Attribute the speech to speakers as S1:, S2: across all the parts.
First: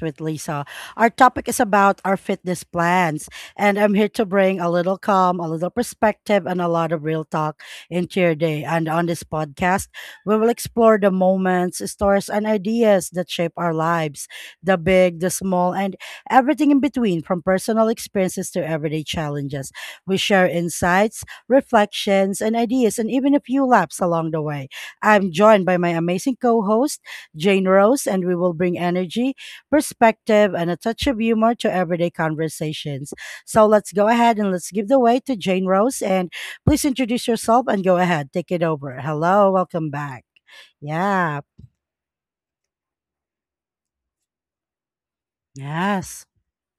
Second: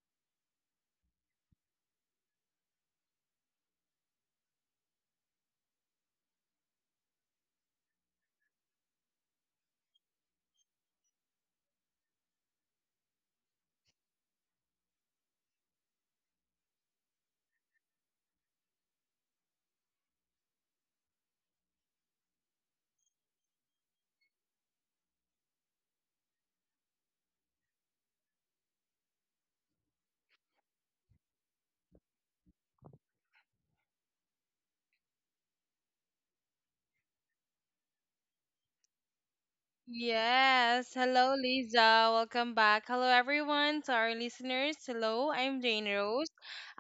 S1: with Lisa. Our topic is about our fitness plans, and I'm here to bring a little calm, a little perspective, and a lot of real talk into your day. And on this podcast, we will explore the moments, stories, and ideas that shape our lives, the big, the small, and everything in between, from personal experiences to everyday challenges. We share insights, reflections, and ideas, and even a few laps along the way. I'm joined by my amazing co host, Jane Rose, and we will bring energy, perspective, and a touch of humor to everyday conversations. So let's go ahead and let's give the way to Jane Rose. And please introduce yourself and go ahead, take it over. Hello, welcome back.
S2: Yes. Hello,
S1: Yeah,
S2: Lisa. Welcome back. Hello, everyone, to our listeners. Hello, I'm Jane
S1: yes,
S2: Rose.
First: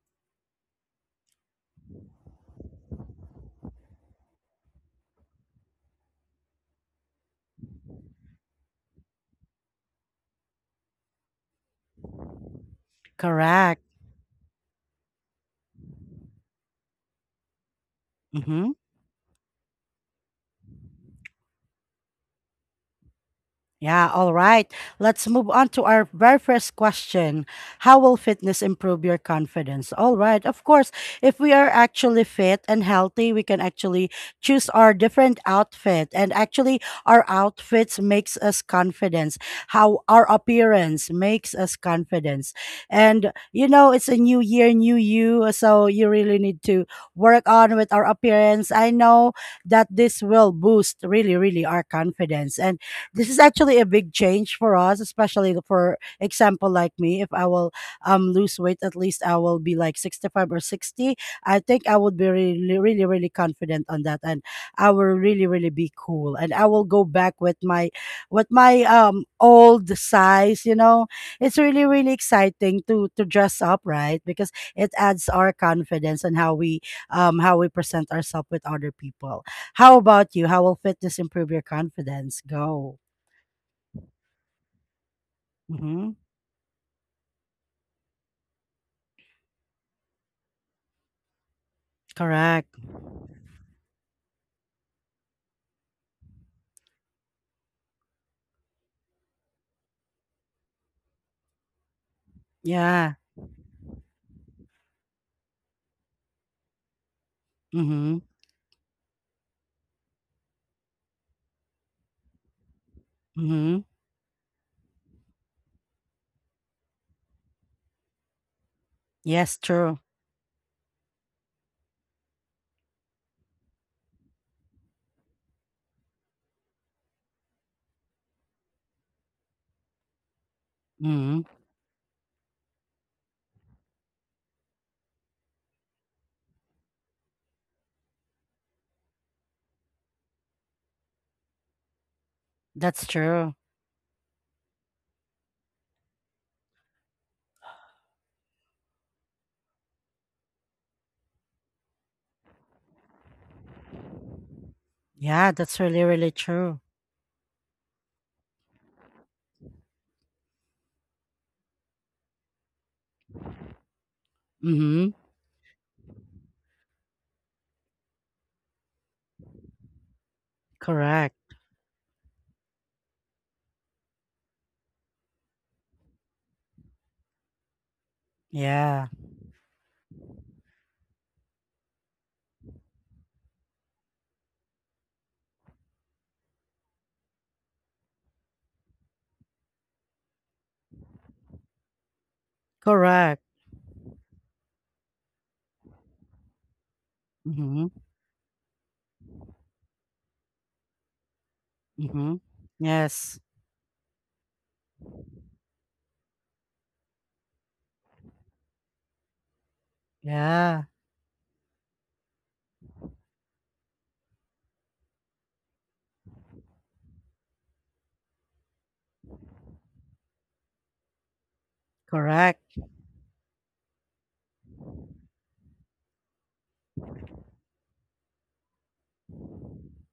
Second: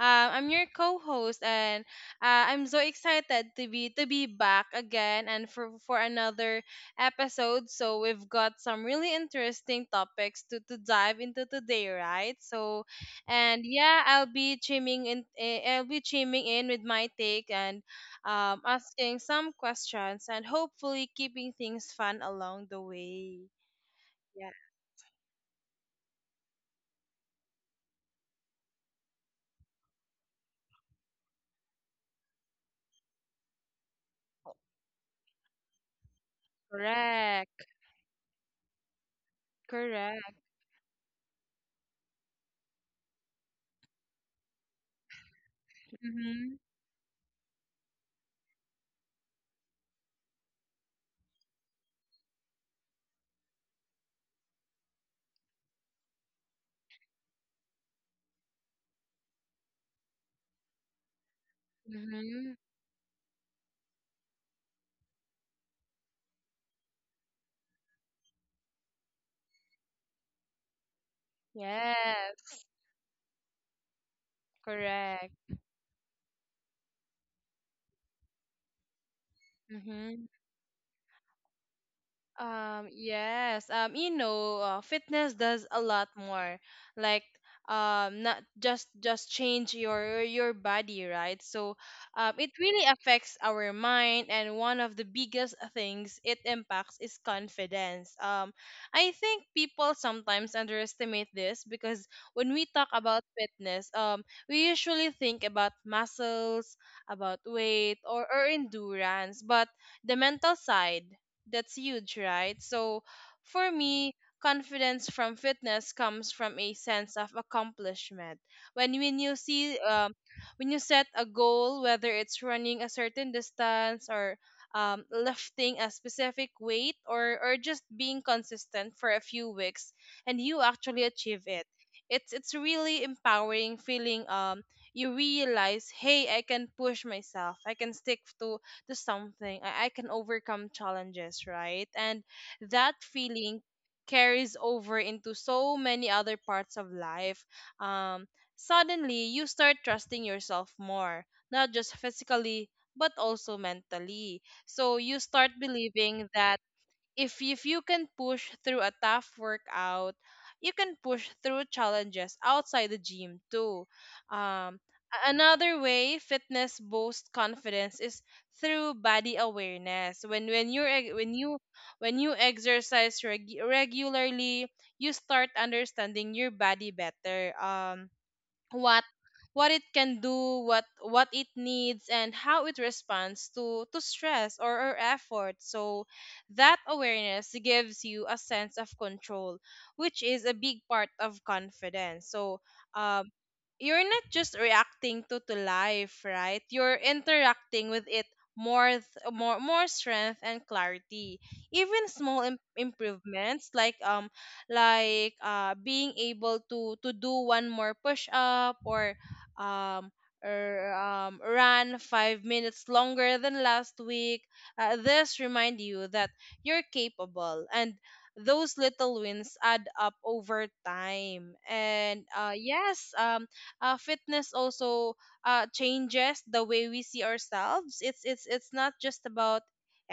S2: I'm your co-host, and I'm so excited to be back again and for another episode. So we've got some really interesting topics to dive into today, right? So, and
S1: correct.
S2: Yeah, I'll be chiming in. I'll be chiming in with my take and
S1: Mm-hmm.
S2: asking some questions, and hopefully keeping things fun along the way.
S1: Yeah, all
S2: Yeah,
S1: right. Let's move on to our very first question. How will fitness improve your confidence? All right. Of course, if we are actually fit and healthy, we can actually choose our different outfit, and actually our
S2: correct,
S1: outfits makes us confidence. How our
S2: correct.
S1: appearance makes us confidence. And you know, it's a new year, new you, so you really
S2: Mm-hmm.
S1: need to work on with our appearance. I know that this will boost really really our confidence. And this is actually a big change for us, especially for example like me. If I will lose weight, at least I will be like 65 or 60. I think I would be
S2: Mm-hmm.
S1: really, really, really confident on that, and I will really, really be cool, and I will go back with my with my old size. You know, it's really, really
S2: Yes,
S1: exciting to dress up, right? Because it adds
S2: correct.
S1: our confidence and how we present ourselves with other people. How
S2: Mm-hmm.
S1: about you? How will fitness improve your confidence?
S2: Um,
S1: Go.
S2: yes. Um, you know, uh, Fitness does a lot
S1: Mhm.
S2: more. Like, Not just change your body, right? It
S1: Correct.
S2: really affects our mind, and one of the biggest things it impacts is confidence. I think people sometimes underestimate this because when we talk
S1: Yeah.
S2: about fitness, we usually think about muscles, about weight,
S1: Mhm.
S2: or endurance, but the mental side. That's huge, right? So for
S1: Mhm.
S2: me, confidence from fitness comes from a sense of accomplishment. When when you
S1: Yes,
S2: see
S1: true.
S2: um, when you set a goal, whether it's running a certain distance or lifting a specific weight or just being consistent for a few weeks, and you actually achieve
S1: Mhm.
S2: it, it's really empowering feeling. You realize, hey, I can push myself. I can stick to something. I can overcome challenges, right? And that
S1: That's true.
S2: feeling carries over into so many other parts of life. Um, Suddenly, you start trusting yourself more, not just physically, but also mentally. So you start
S1: Yeah, that's really,
S2: believing
S1: really
S2: that
S1: true.
S2: if you can push through a tough workout, you can push through challenges outside the gym too. Um,
S1: Mhm.
S2: Another way fitness boosts confidence is through body awareness. When you when
S1: Correct.
S2: you when you exercise reg- regularly, you start understanding your body better. What
S1: Yeah.
S2: what it can do, what it needs, and how it responds to stress or effort. So that awareness gives you a sense of control, which is a big part of confidence. Um,
S1: Correct.
S2: you're not just reacting to life, right? You're interacting
S1: Mhm.
S2: with it more th- more more strength and clarity. Even
S1: Mhm.
S2: small
S1: Yes.
S2: improvements like being able to do one more push up or um
S1: Yeah.
S2: run 5 minutes longer than last week. This remind you that you're capable, and those little wins add up over time. And uh,
S1: Correct.
S2: yes, um, uh, fitness also changes the way we see ourselves. It's not just about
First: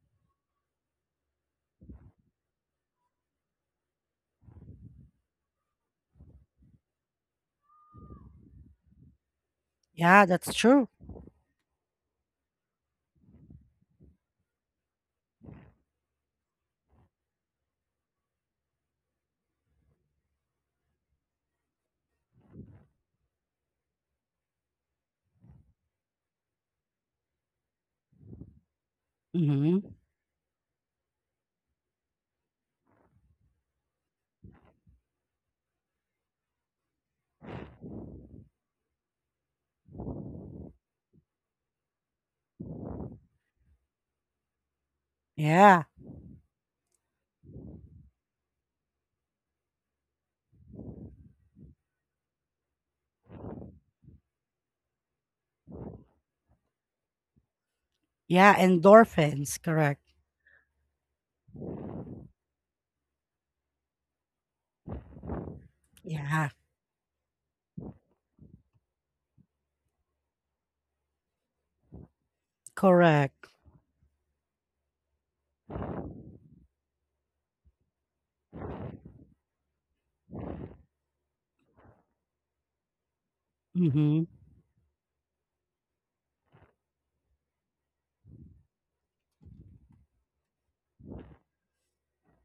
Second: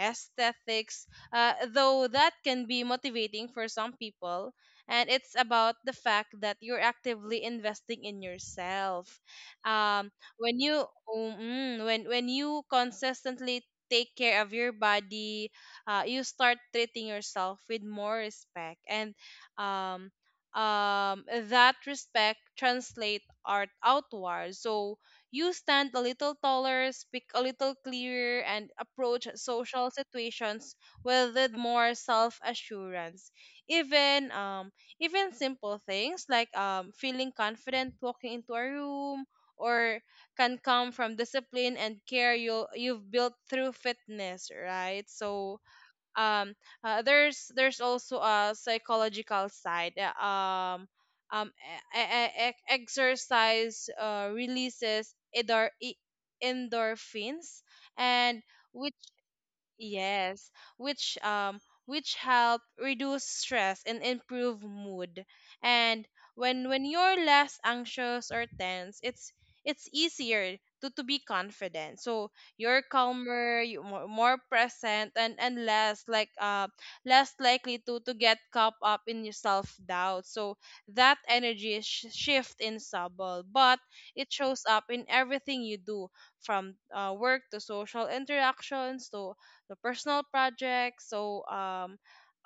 S2: aesthetics though that can be motivating for some people. And it's about the fact that you're actively investing in yourself. Um,
S1: Yeah, that's
S2: when you
S1: true.
S2: oh, mm, when you consistently take care of your body, you start treating yourself with more respect, and um, um, that respect translate art outward. So you stand a little taller, speak a little clearer, and approach
S1: Mhm.
S2: social situations with more self assurance. Even um even simple things like feeling confident walking into a room or can come from discipline and care you've built through fitness, right? So
S1: Yeah.
S2: um uh, there's there's also a psychological side. Um Exercise releases endorphins and
S1: Yeah,
S2: which
S1: endorphins. Correct.
S2: Yes, which um which help reduce stress and improve mood. And
S1: Yeah.
S2: when you're less anxious or tense, it's easier to be confident. So you're
S1: Correct.
S2: calmer, you more present and less less likely to get caught up in your self doubt. So that energy is shift in subtle, but
S1: Mhm.
S2: it shows up in everything you do from work to social interactions to the personal projects. So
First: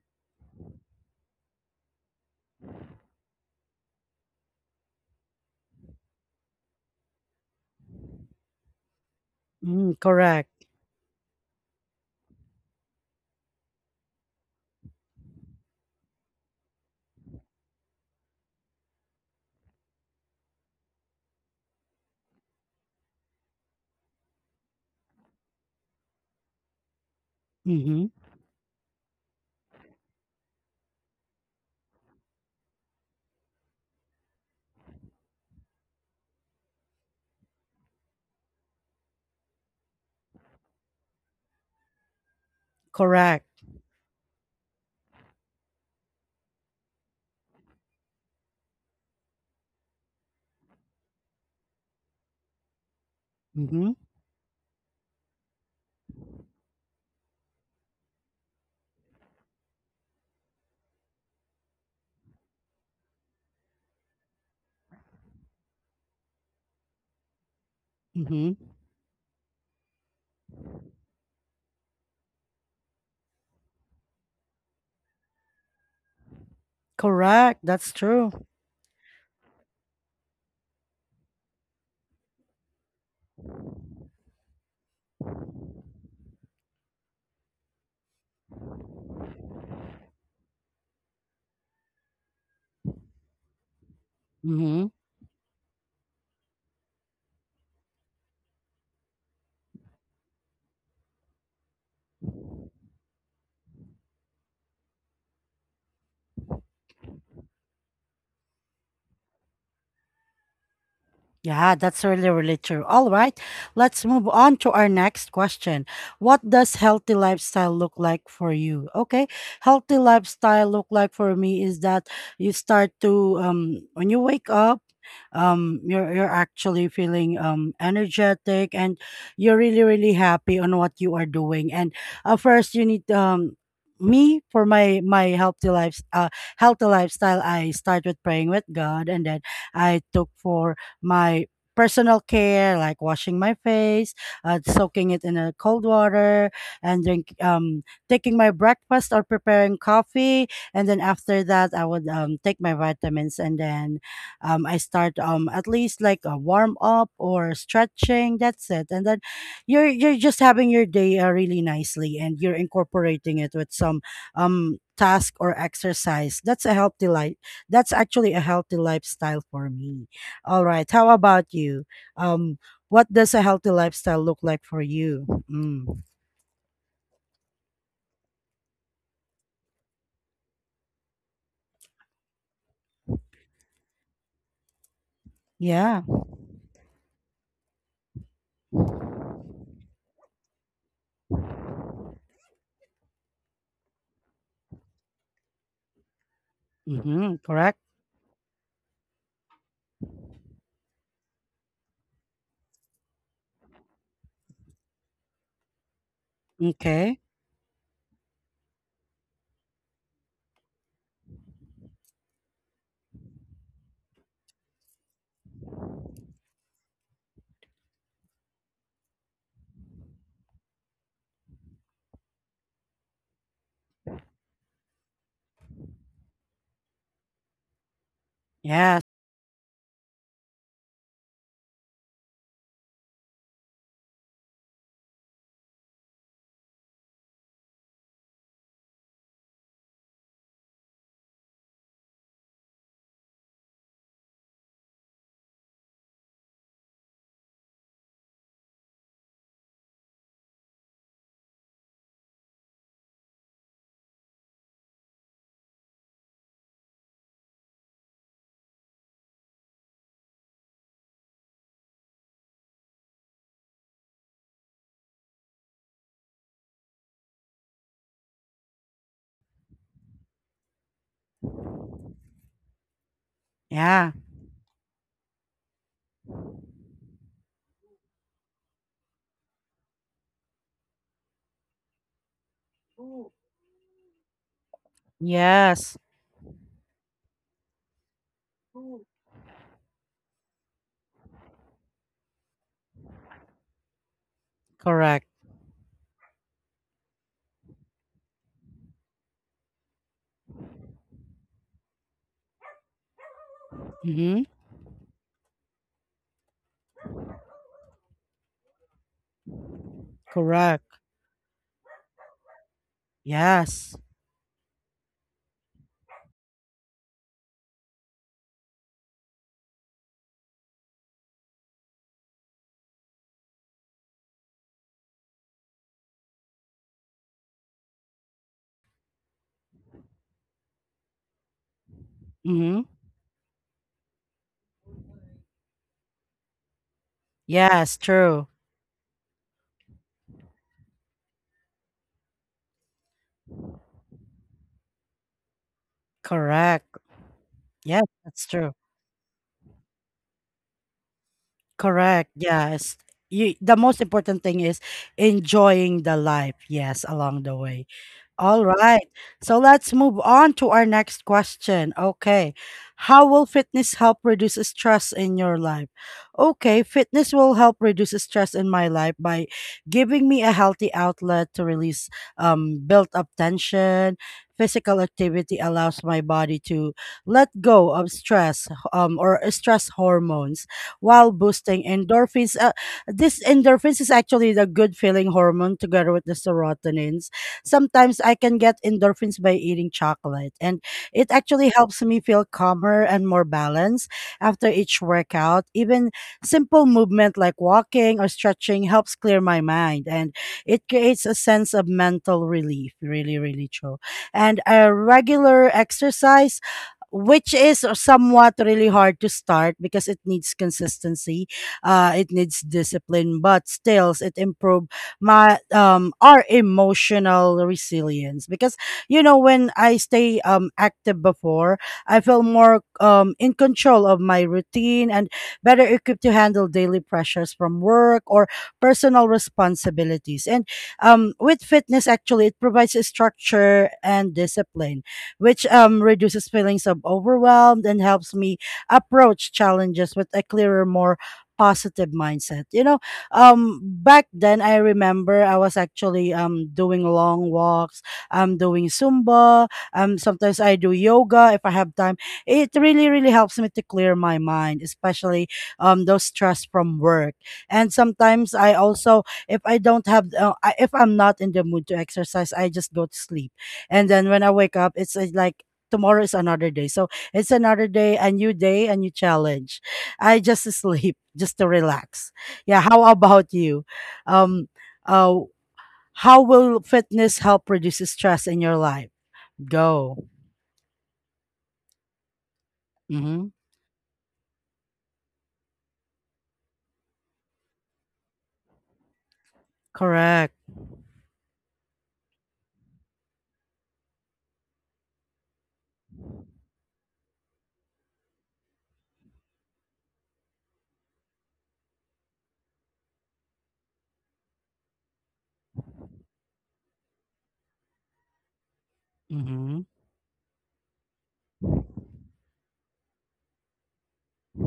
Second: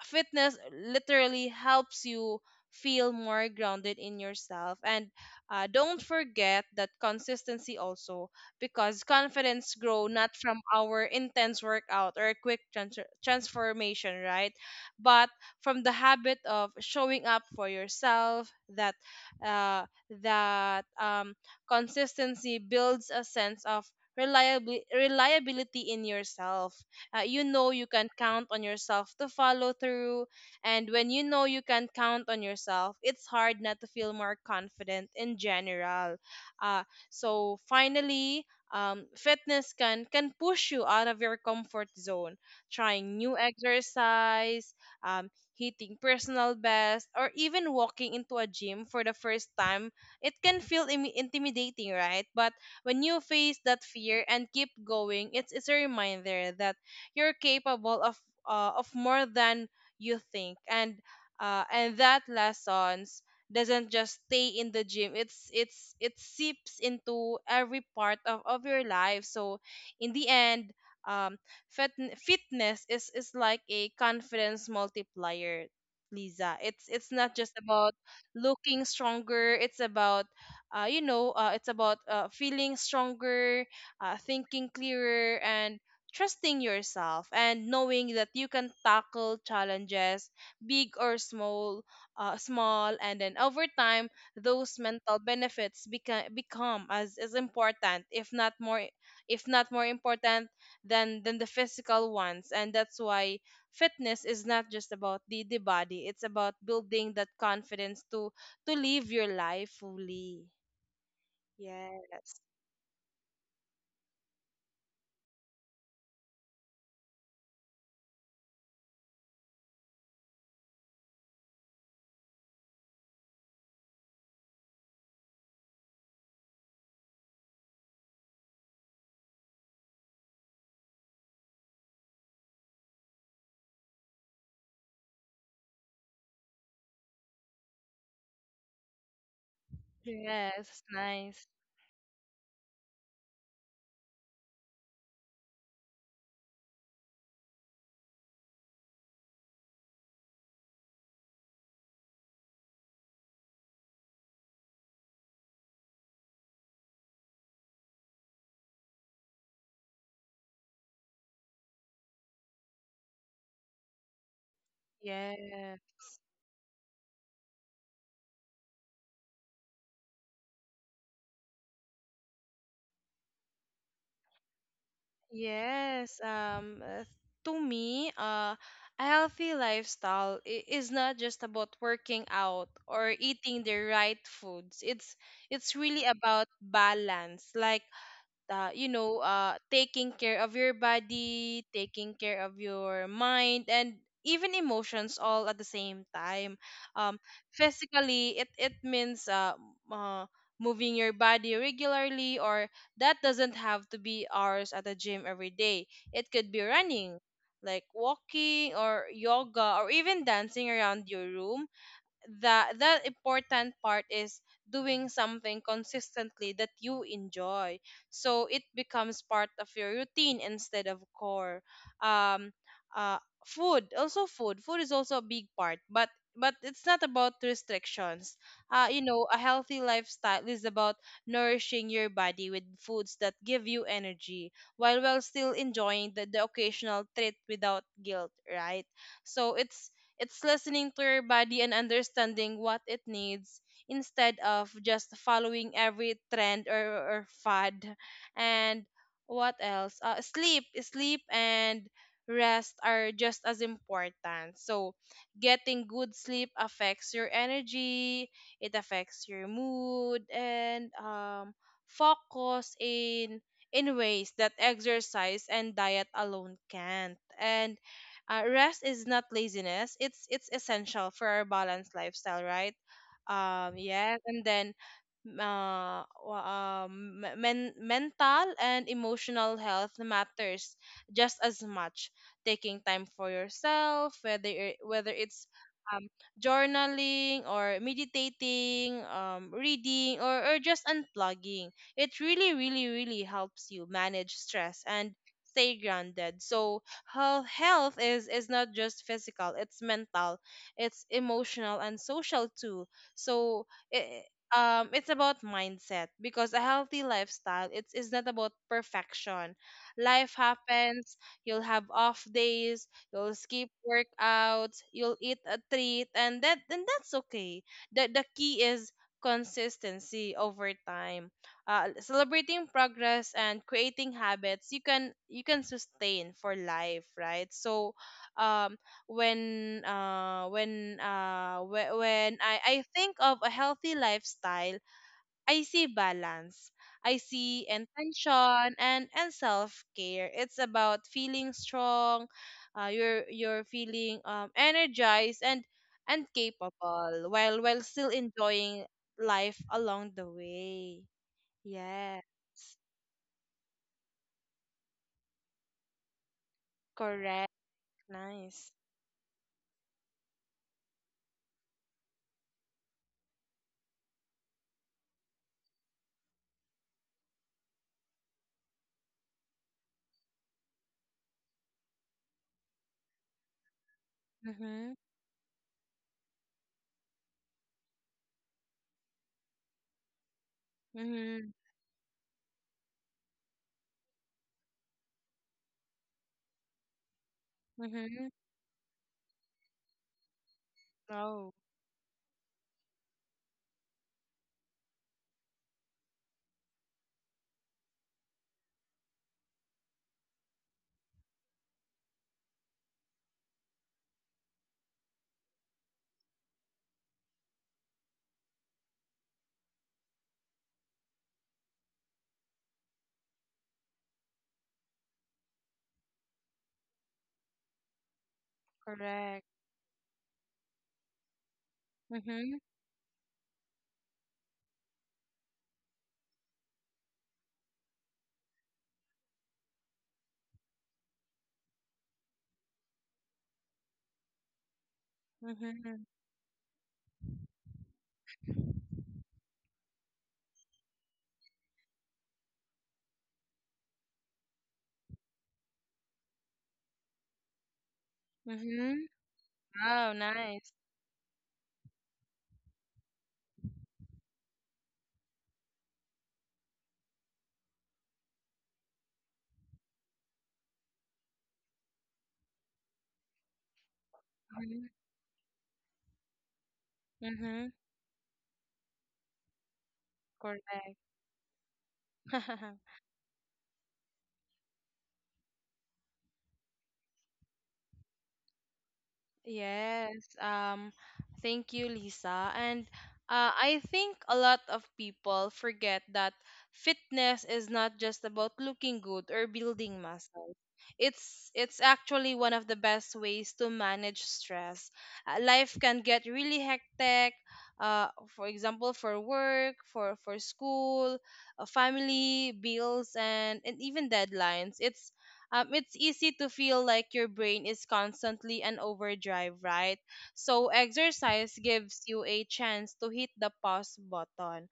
S2: fitness literally helps you feel more grounded in yourself and don't forget that consistency also because confidence
S1: Mm,
S2: grow not from
S1: correct.
S2: our intense workout or a quick transformation right but from the habit of showing up for yourself that uh, that um, consistency builds a sense of reliably reliability in yourself you know you can
S1: Mhm.
S2: count on yourself to follow through. And when you know you can count on yourself, it's hard not to feel more confident in general. Uh, so finally, fitness can push you out of your comfort zone. Trying new
S1: Correct.
S2: exercise, um, hitting personal best, or even walking into a gym for the first time, it can feel intimidating, right? But when you face that
S1: Mhm.
S2: fear and keep going, it's a reminder that you're capable of more than you think and that lessons doesn't just stay in the gym it seeps into every part
S1: Mhm.
S2: of your life so in the end um fit, fitness is like a confidence multiplier lisa it's not just
S1: Correct. That's
S2: about
S1: true.
S2: looking stronger it's about feeling stronger thinking clearer and trusting yourself and knowing that you can tackle challenges big or small and then over time those
S1: Mhm.
S2: mental benefits become as important if not more important than the physical ones and that's why fitness is not just about the body it's about building that confidence to live your life fully
S1: Yeah, that's really,
S2: yes
S1: really true. All right, let's move on to our next question. What does healthy lifestyle look like for you? Okay, healthy lifestyle look like for me is that you start to when you wake up, you're actually feeling energetic and you're really really happy on what you are doing. And first you need me for my healthy life, healthy lifestyle. I started praying with God, and then I took for
S2: yes
S1: my
S2: nice
S1: personal care, like washing my face, soaking it in a cold water, and drink, taking my breakfast or preparing coffee. And then after that, I would take my vitamins, and then I start, at least like a warm up or stretching. That's it. And then you're just having your day really nicely, and you're incorporating it with some task or
S2: yes
S1: exercise. That's a healthy life. That's actually a healthy lifestyle for me. All right. How about you? Um, what does a healthy lifestyle look like for you? Mm.
S2: Yes, to me, a healthy lifestyle is not just about working out or eating the right foods. It's
S1: Yeah.
S2: really about balance. Like taking care of your body, taking care of your mind, and even emotions all at the same time. Um,
S1: Mm-hmm. Correct.
S2: Physically, it means uh, moving your body regularly, or that doesn't have to be hours at the gym every day. It could be running,
S1: Okay.
S2: like walking or yoga, or even dancing around your room the important part is doing something consistently that you enjoy so it becomes part of your routine instead of core um uh food is also a big part but it's not about restrictions you
S1: Yes.
S2: know a healthy lifestyle is about nourishing your body with foods that give you energy while still enjoying the occasional treat without guilt right so it's listening to your body and understanding what it needs instead of just following every trend or fad. And what else? Sleep and rest are just as important. So, getting good sleep affects your energy, it affects your mood and focus in ways that exercise and diet alone can't. And rest is not laziness. It's essential for our balanced lifestyle, right?
S1: Yeah.
S2: Yes, and then wa- me- men- Mental and emotional health matters just as much. Taking time for yourself, whether it's
S1: Yes.
S2: um, journaling or meditating, reading, or just unplugging, it really, really, really helps you manage stress and
S1: Correct.
S2: stay grounded. So health is not just physical, it's mental, it's emotional and social too. So it,
S1: Mm-hmm.
S2: it's about mindset because a healthy lifestyle it's is not about perfection. Life
S1: Correct.
S2: happens, you'll have off days, you'll skip
S1: Yes.
S2: workouts, you'll eat a treat and that's okay. The key is consistency over time celebrating progress and creating habits you can sustain for life right so um when whe- when I
S1: Mm-hmm.
S2: think of a healthy lifestyle I see balance I see
S1: Yes. True.
S2: intention and self care it's about feeling strong you're feeling energized and
S1: Correct.
S2: capable while
S1: Yes,
S2: still
S1: that's true.
S2: enjoying life along the way Yes.
S1: Correct. Yes. You, the most important thing is enjoying the life. Yes, along
S2: Correct.
S1: the way. All
S2: Nice.
S1: right. So let's move on to our next question. Okay. How will fitness help reduce stress in your life? Okay, fitness will help reduce stress in my life by giving me a healthy outlet to release built up tension.
S2: Mm-hmm.
S1: Physical activity allows my body to let go of stress, or stress hormones, while
S2: Mm-hmm.
S1: boosting endorphins. This endorphins is actually the good feeling hormone together with the serotonin. Sometimes
S2: Mm-hmm.
S1: I can get endorphins by eating chocolate. And it
S2: Oh,
S1: actually helps me feel calmer and more balanced after each workout. Even simple movement like walking or stretching helps clear my mind, and it creates a sense of mental relief. Really, really true. And a regular exercise, which is somewhat really hard to start because it needs consistency, it needs discipline, but still it improve my our emotional resilience because you know
S2: correct.
S1: when I stay active before, I feel
S2: Mm-hmm.
S1: more in control of my routine and better equipped to handle daily pressures from work or personal responsibilities. And with fitness actually it provides a structure and discipline which
S2: Mm-hmm.
S1: reduces feelings of overwhelmed and helps me approach challenges with a clearer more positive mindset, you know. Back then I remember I was actually doing long walks, I'm doing
S2: Mm-hmm.
S1: Zumba,
S2: Oh,
S1: sometimes
S2: nice.
S1: I do yoga if I have time. It really really helps me to clear my mind, especially those stress from work. And sometimes I also, if I don't have if I'm not in the mood to exercise, I just go to sleep. And then when I wake
S2: Mm-hmm.
S1: up, it's like tomorrow is another day. So it's
S2: Mm-hmm.
S1: another day, a new challenge. I just
S2: Correct.
S1: sleep just to relax. Yeah, how about you? Um, uh, how will fitness help reduce stress in your life? Go.
S2: Yes, thank you, Lisa. And
S1: Mm-hmm.
S2: I think a lot of people forget that fitness is not just about looking good or building muscle.
S1: Correct.
S2: It's actually one of the best ways to manage stress. Life can get really hectic. Uh, for example, for work, for school, family, bills, and even deadlines. It's easy to feel like your brain is constantly on overdrive,
S1: Mm-hmm.
S2: right? So exercise gives you a chance to hit the pause button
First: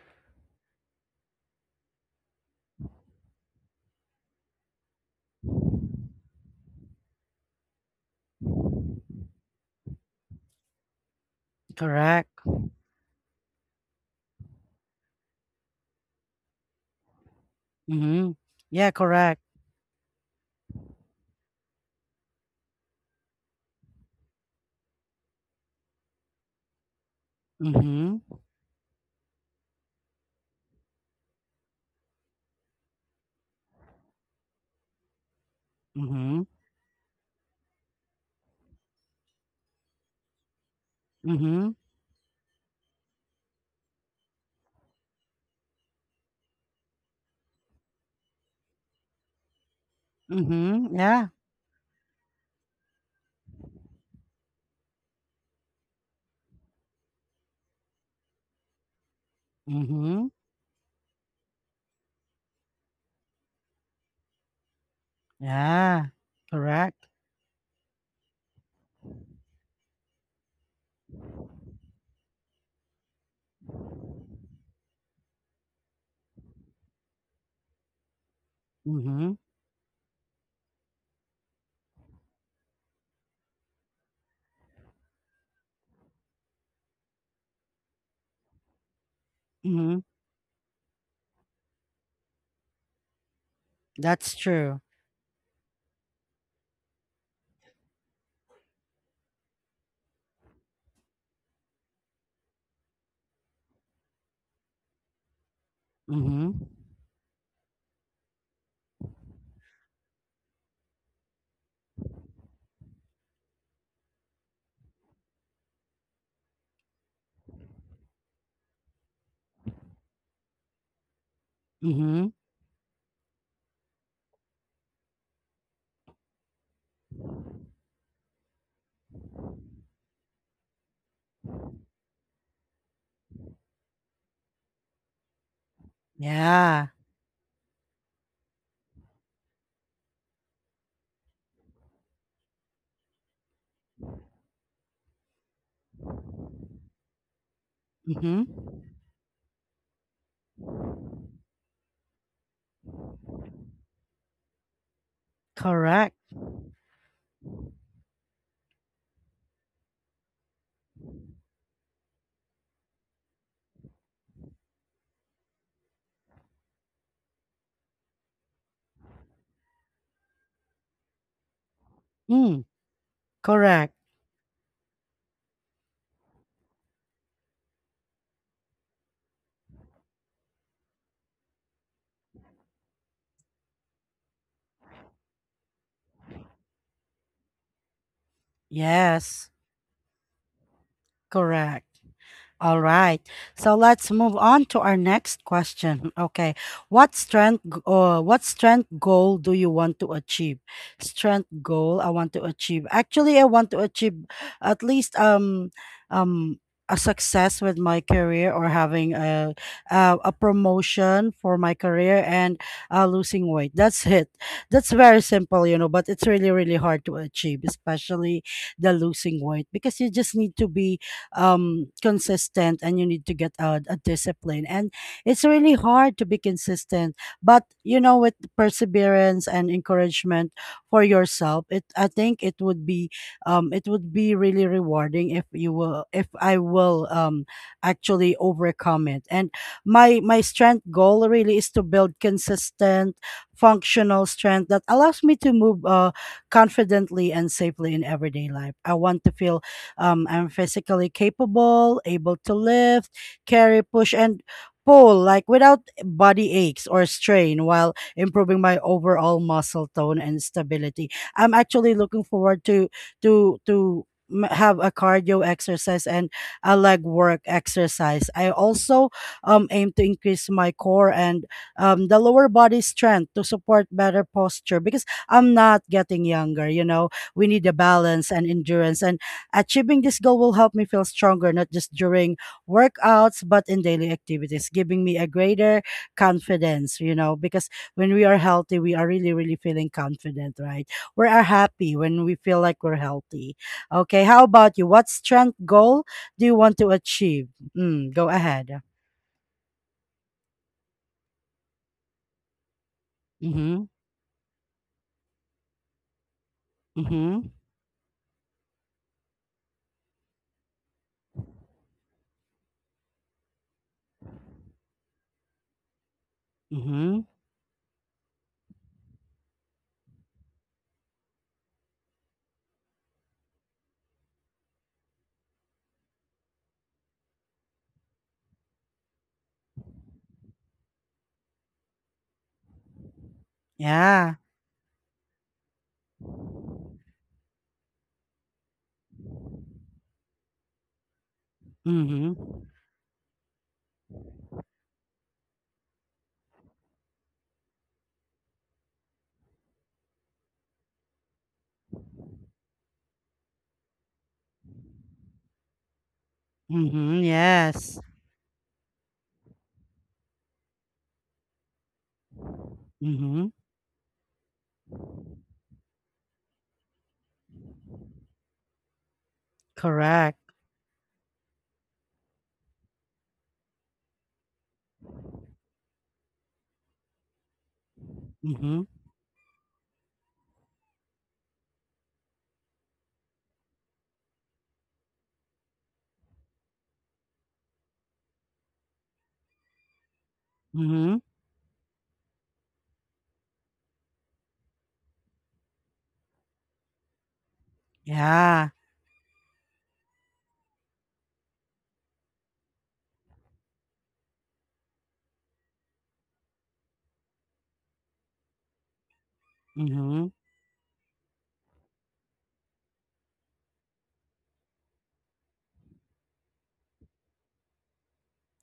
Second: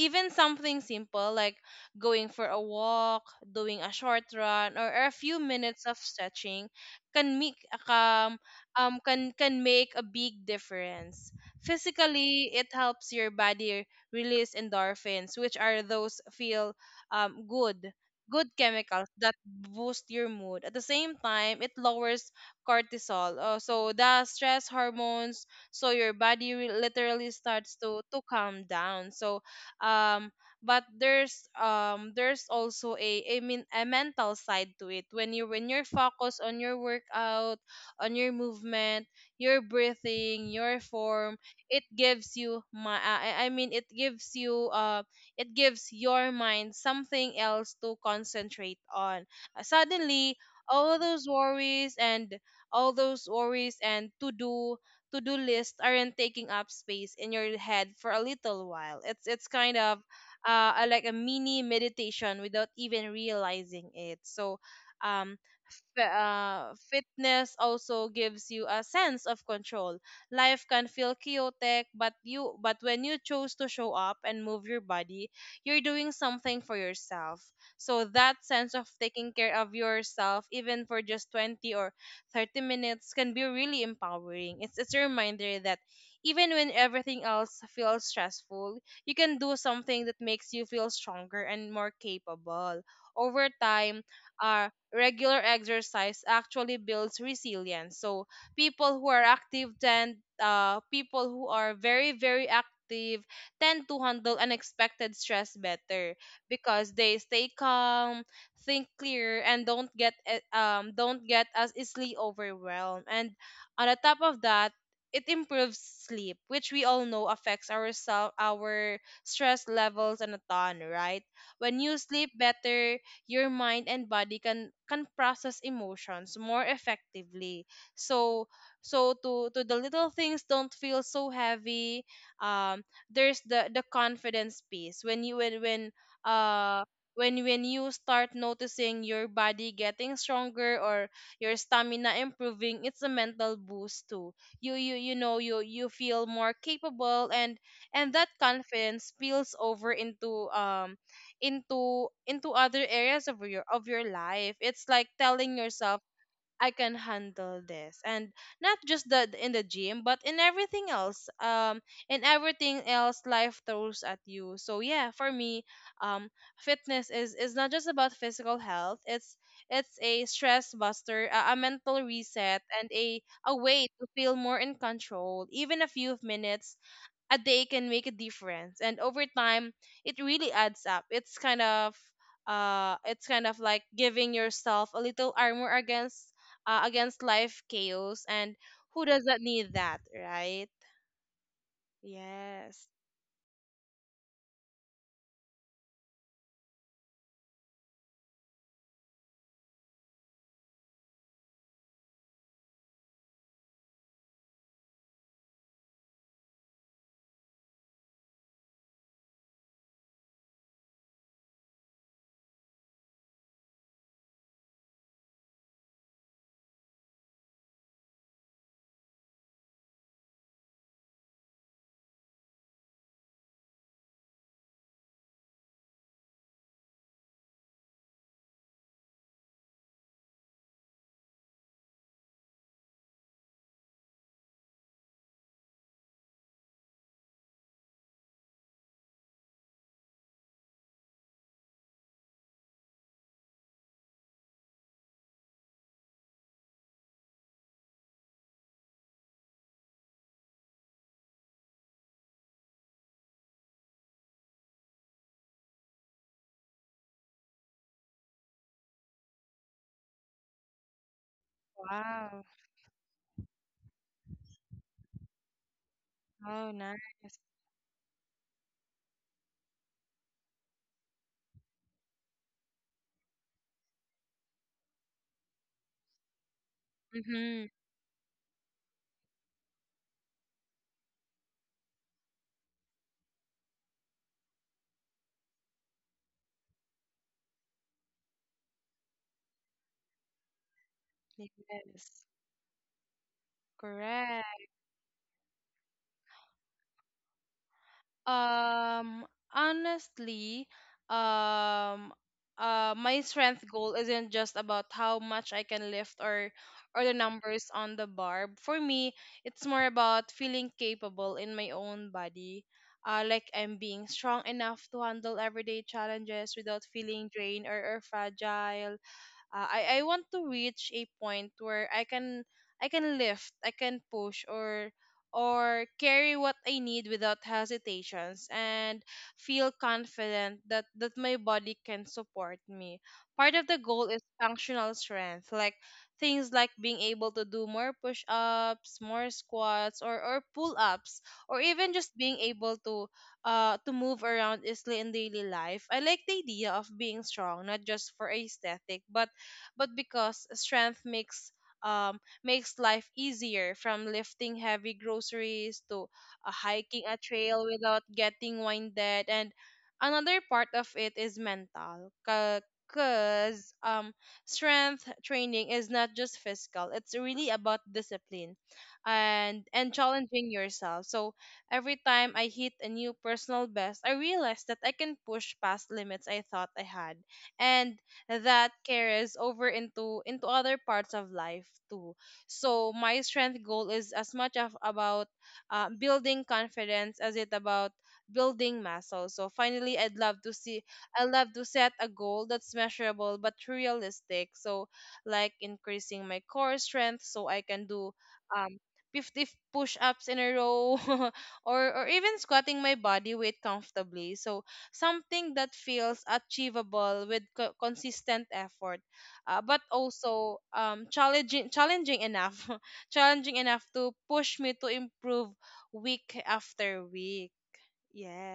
S2: even something simple like going for a walk, doing a short run, or a few minutes of stretching can make um, can make a big difference.
S1: Correct.
S2: Physically, it helps your body release endorphins, which are those feel good
S1: Mm-hmm.
S2: good
S1: Yeah,
S2: chemicals that
S1: correct.
S2: boost your mood. At the same time, it lowers cortisol, so the stress hormones. So your body literally starts to
S1: Mm-hmm.
S2: calm down. So um but there's also a a mental side to it when you when you're
S1: Mm-hmm.
S2: focused on your workout, on your movement, your breathing, your form.
S1: Mm-hmm.
S2: It gives you my I mean it gives you it gives your mind something else to concentrate on. Suddenly
S1: Mm-hmm.
S2: all those
S1: Yeah.
S2: worries and all those worries and to do lists aren't taking up space in your head for a little while. It's kind of
S1: Mm-hmm.
S2: like a mini meditation without even realizing it. So um,
S1: Yeah.
S2: F-
S1: Correct.
S2: fitness also gives you a sense of control. Life can feel chaotic, but when you choose to show up and move your body, you're doing something for yourself. So that sense of taking
S1: Mm-hmm.
S2: care of yourself, even for just 20 or 30 minutes, can be really empowering. It's a reminder that even when everything else feels stressful, you can do
S1: Mm-hmm.
S2: something that makes you feel stronger and more capable. Over time,
S1: That's
S2: uh,
S1: true.
S2: regular exercise actually builds resilience. So people who are very active tend to handle unexpected stress better
S1: Mm-hmm.
S2: because they stay calm, think clear, and don't get don't get as easily overwhelmed. And on the top of that, it improves sleep, which we all know affects our stress levels and a ton, right? When you
S1: Mm-hmm.
S2: sleep better, your mind and body can process emotions more effectively, so so to the little things don't feel so heavy. um there's the confidence piece uh
S1: Yeah.
S2: when you start noticing your body getting stronger or your stamina improving, it's a mental boost too. You feel more capable, and that
S1: Mm-hmm.
S2: confidence spills over into other areas of your life. It's like telling yourself,
S1: Correct.
S2: I can handle this, and not just the in the gym but in everything else life throws at you. So yeah, for me, um fitness is not just about physical health. It's a stress buster, a mental
S1: Mm.
S2: reset, and a way
S1: Correct.
S2: to feel more in control. Even a few minutes a day can make a difference, and over time it really adds up. It's kind of it's kind of like giving yourself a little armor against against life chaos. And who doesn't
S1: Yes.
S2: need that, right?
S1: Correct. All
S2: Yes.
S1: right. So let's move on to our next question. Okay. What strength goal do you want to achieve? Strength goal I want to achieve. Actually, I want to achieve at least um a success with my career, or having a promotion for my career, and losing weight. That's it. That's very simple, you know, but it's really really hard to achieve, especially the losing weight, because you just need to be consistent, and you need to get a discipline, and it's really hard to be consistent. But you know, with perseverance and encouragement for yourself, it, I think it would be, it would be really rewarding if you will, if I will actually overcome it. And my strength goal really is to build consistent functional strength that allows me to move confidently and safely in everyday life. I want to feel, I'm physically capable, able to lift, carry, push, and pull, like without body aches or strain, while improving my overall muscle tone and stability. I'm actually looking
S2: Wow.
S1: forward to to to have a cardio exercise and
S2: Oh,
S1: a leg
S2: nice.
S1: work exercise. I also aim to increase my core and, the lower body strength to support better posture, because I'm not getting younger. You know, we need
S2: Mm-hmm.
S1: a balance and endurance, and achieving this goal will help me feel stronger, not just during workouts, but in daily activities, giving me a greater confidence, you know, because when we are healthy, we are really, really feeling confident, right? We are happy when
S2: Yes.
S1: we feel like we're healthy. Okay, how
S2: Correct.
S1: about you? What strength goal do you want to achieve? Mm, go ahead.
S2: Um, Honestly, um, my strength
S1: Mm-hmm.
S2: goal isn't just about how much I can lift or the
S1: Mm-hmm.
S2: numbers on the bar. For me, it's more about feeling capable in my own body. Like I'm being strong enough to handle everyday challenges without
S1: Mm-hmm.
S2: feeling drained or fragile. I want to reach a point where I can lift, I can push, or carry what I need without hesitations and feel confident that my body can support me. Part of the goal is
S1: Yeah.
S2: functional strength, like things like being able to do more push-ups, more squats, or pull-ups, or even just being
S1: Mm-hmm.
S2: able to move around easily in daily life. I like the idea of being strong, not just for aesthetic, but because strength makes um, makes life easier, from lifting heavy groceries to hiking a
S1: Mm-hmm.
S2: trail
S1: Yes.
S2: without getting winded. And another part of it is mental
S1: Mm-hmm.
S2: because strength training is not just physical, it's really about discipline and
S1: Correct.
S2: challenging yourself. So every time I hit a new personal best, I realize that I can push past limits I thought I had, and that
S1: Mm-hmm.
S2: carries over into other parts of life too. So my strength goal is as much of about building confidence as it about building muscle. So finally,
S1: Mm-hmm.
S2: I love to set a goal that's measurable but realistic. So like increasing my core strength so I can do
S1: Yeah.
S2: um 50 push-ups in a row or even squatting my body weight comfortably. So something that feels achievable with consistent effort, but
S1: Mm-hmm.
S2: also challenging enough challenging enough to push me to improve week after week.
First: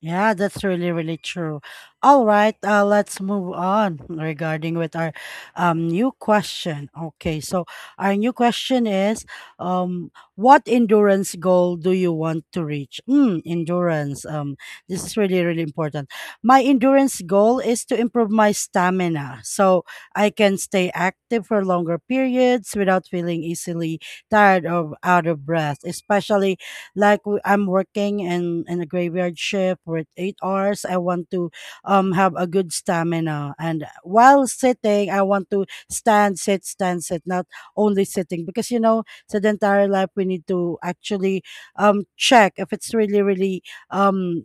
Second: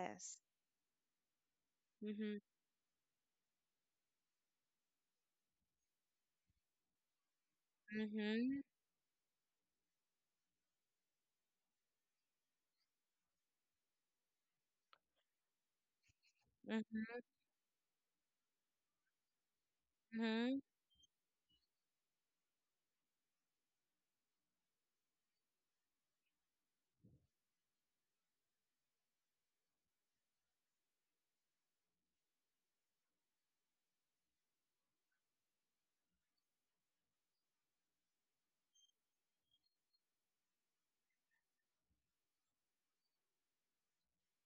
S1: Yeah, that's really, really true. All
S2: Mhm.
S1: right, let's move on regarding with our new question. Okay, so our new
S2: Mhm.
S1: question is, what endurance goal do you want to reach? Mm, endurance. This is really, really important. My endurance
S2: Mhm.
S1: goal is to improve my stamina so I can
S2: Mhm.
S1: stay active for longer periods without feeling easily tired or out of breath, especially like I'm working in a graveyard shift with 8 hours. I want to have a good stamina, and while sitting I want to stand sit stand sit, not only sitting, because you know, sedentary life, we need to actually check if it's really really um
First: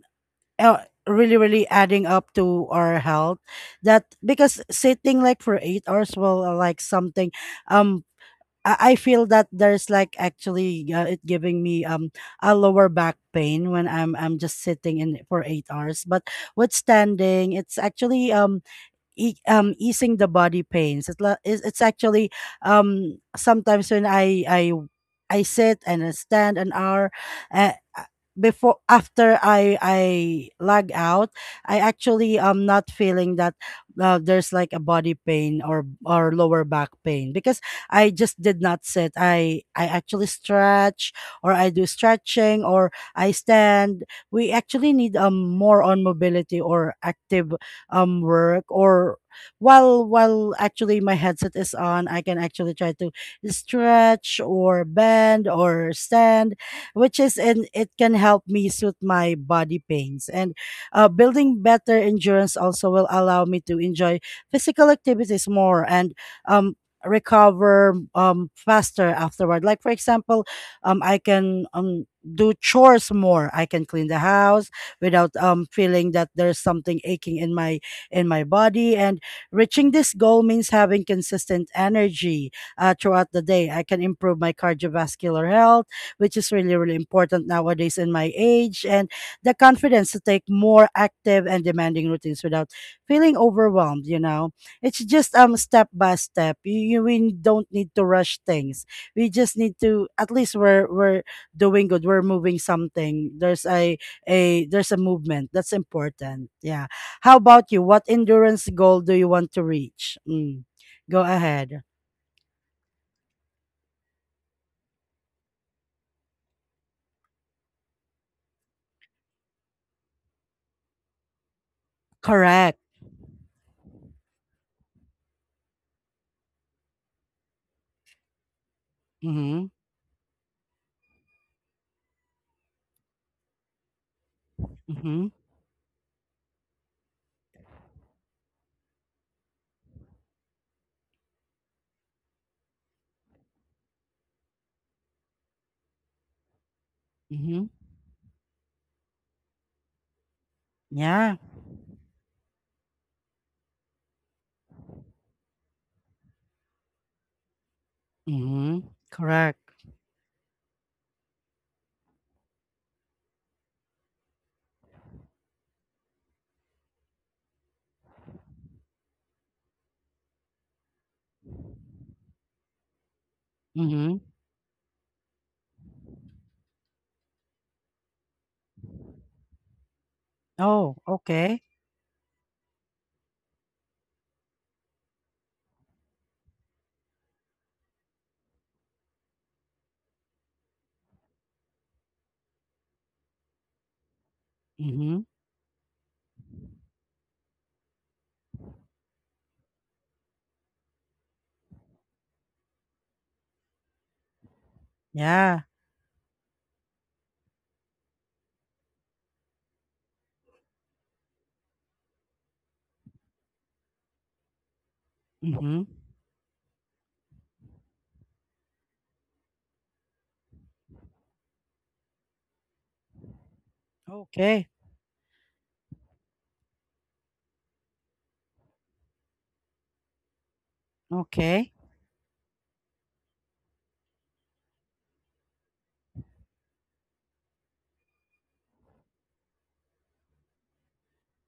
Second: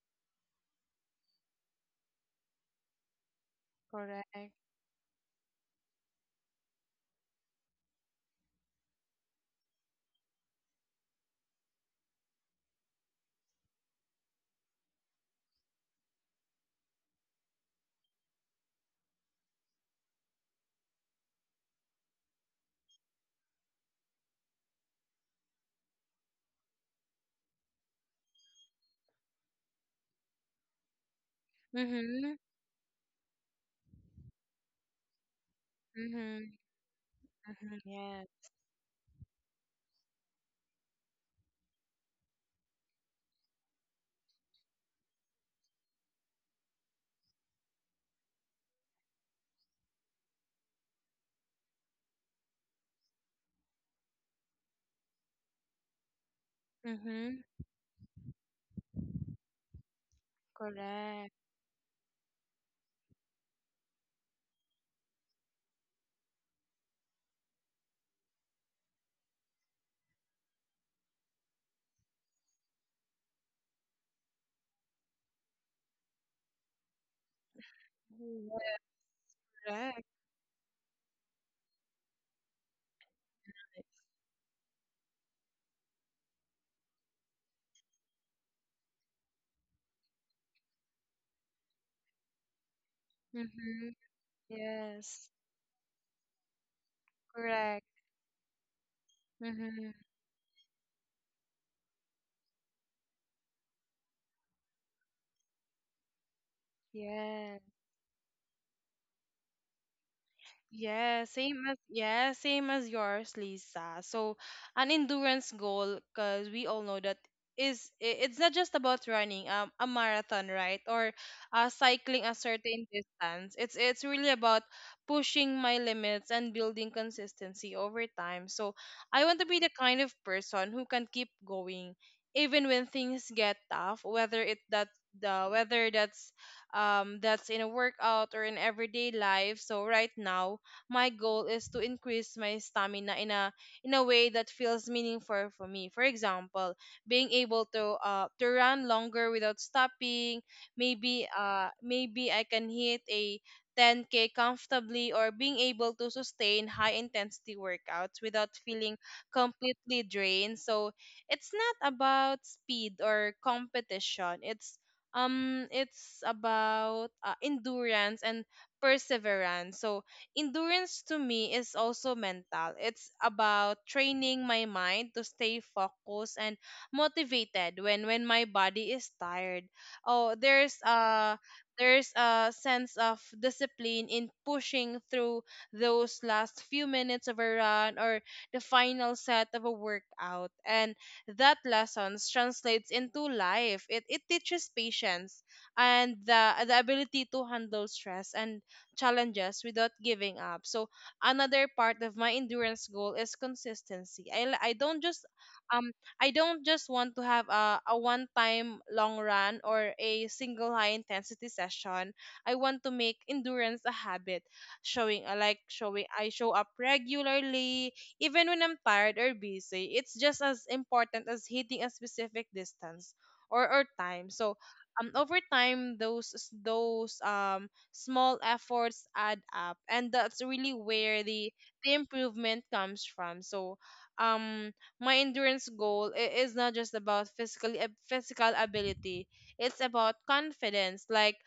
S1: uh, really really adding up to our health. That
S2: Correct.
S1: because sitting like for 8 hours will, like something, um I feel that there's like actually, it giving me a lower back pain when I'm just sitting in for 8 hours. But with standing, it's actually easing the body pains. It's, la- it's it's actually sometimes when I sit and I stand an hour, uh, uh, before after I lag out, I actually
S2: Mhm.
S1: am not feeling that there's like a body pain or
S2: Mhm.
S1: lower back pain because
S2: Mhm.
S1: I
S2: Yes.
S1: just did not sit. I actually stretch, or I do stretching, or I stand. We actually need more on mobility or active work, or while actually my headset is on, I can actually try to stretch or bend or stand, which is
S2: Mhm.
S1: and it can help me soothe my body pains. And
S2: Correct.
S1: building better endurance also will allow me to enjoy physical activities more, and um recover faster afterward, like for example, I can do chores more. I can clean the house without feeling that there's something aching in my body. And reaching
S2: Correct.
S1: this goal means having consistent energy throughout the day. I can improve my cardiovascular health, which is really, really important nowadays in my age, and the confidence to take more active and demanding routines without feeling
S2: Mhm.
S1: overwhelmed. It's
S2: Yes.
S1: just step by step. You we don't
S2: Correct.
S1: need to rush things. We just need
S2: Mhm.
S1: to at least we're doing good. We're moving something. There's a movement. That's important. Yeah. How
S2: Yes.
S1: about you? What endurance goal do you want to reach? Mm. Go
S2: Yeah, same as
S1: ahead.
S2: yours, Lisa. So, an endurance goal, because we all know that it's not just about running a marathon, right? Or cycling a
S1: Correct.
S2: certain distance. It's really about pushing my limits and building consistency over time. So, I want to be
S1: Mm-hmm.
S2: the kind of person who can keep going even when things get tough, whether it that
S1: Mm-hmm.
S2: the whether that's in a workout or in everyday life. So right now my goal is to increase my stamina in a way that feels meaningful for me. For example, being able
S1: Mm-hmm.
S2: to run longer without stopping, maybe
S1: Yeah.
S2: I can hit a 10k comfortably, or being able to sustain high intensity workouts without
S1: Mm-hmm.
S2: feeling
S1: Correct.
S2: completely drained. So, it's not about speed or competition. It's about endurance and perseverance. So, endurance to me is also mental. It's about
S1: Mm-hmm.
S2: training my mind to stay focused and motivated when my body is tired. Oh, there's
S1: Oh,
S2: a
S1: okay.
S2: sense of discipline in pushing through those last few minutes of a run or the final set of a workout. And that lessons translates into life. It teaches
S1: Mm-hmm.
S2: patience and the ability to handle stress and challenges without giving up. So another part of my endurance goal is consistency. I don't just
S1: Yeah.
S2: um want to have a one time long run or a single high intensity session. I want to make endurance a habit,
S1: Mm-hmm.
S2: showing I show up regularly even when I'm tired or busy. It's just as important as hitting a specific distance or time. So
S1: Okay.
S2: over time those small efforts add up, and that's really where
S1: Okay.
S2: the improvement comes from. So um my endurance goal is not just about physical ability, it's about confidence, like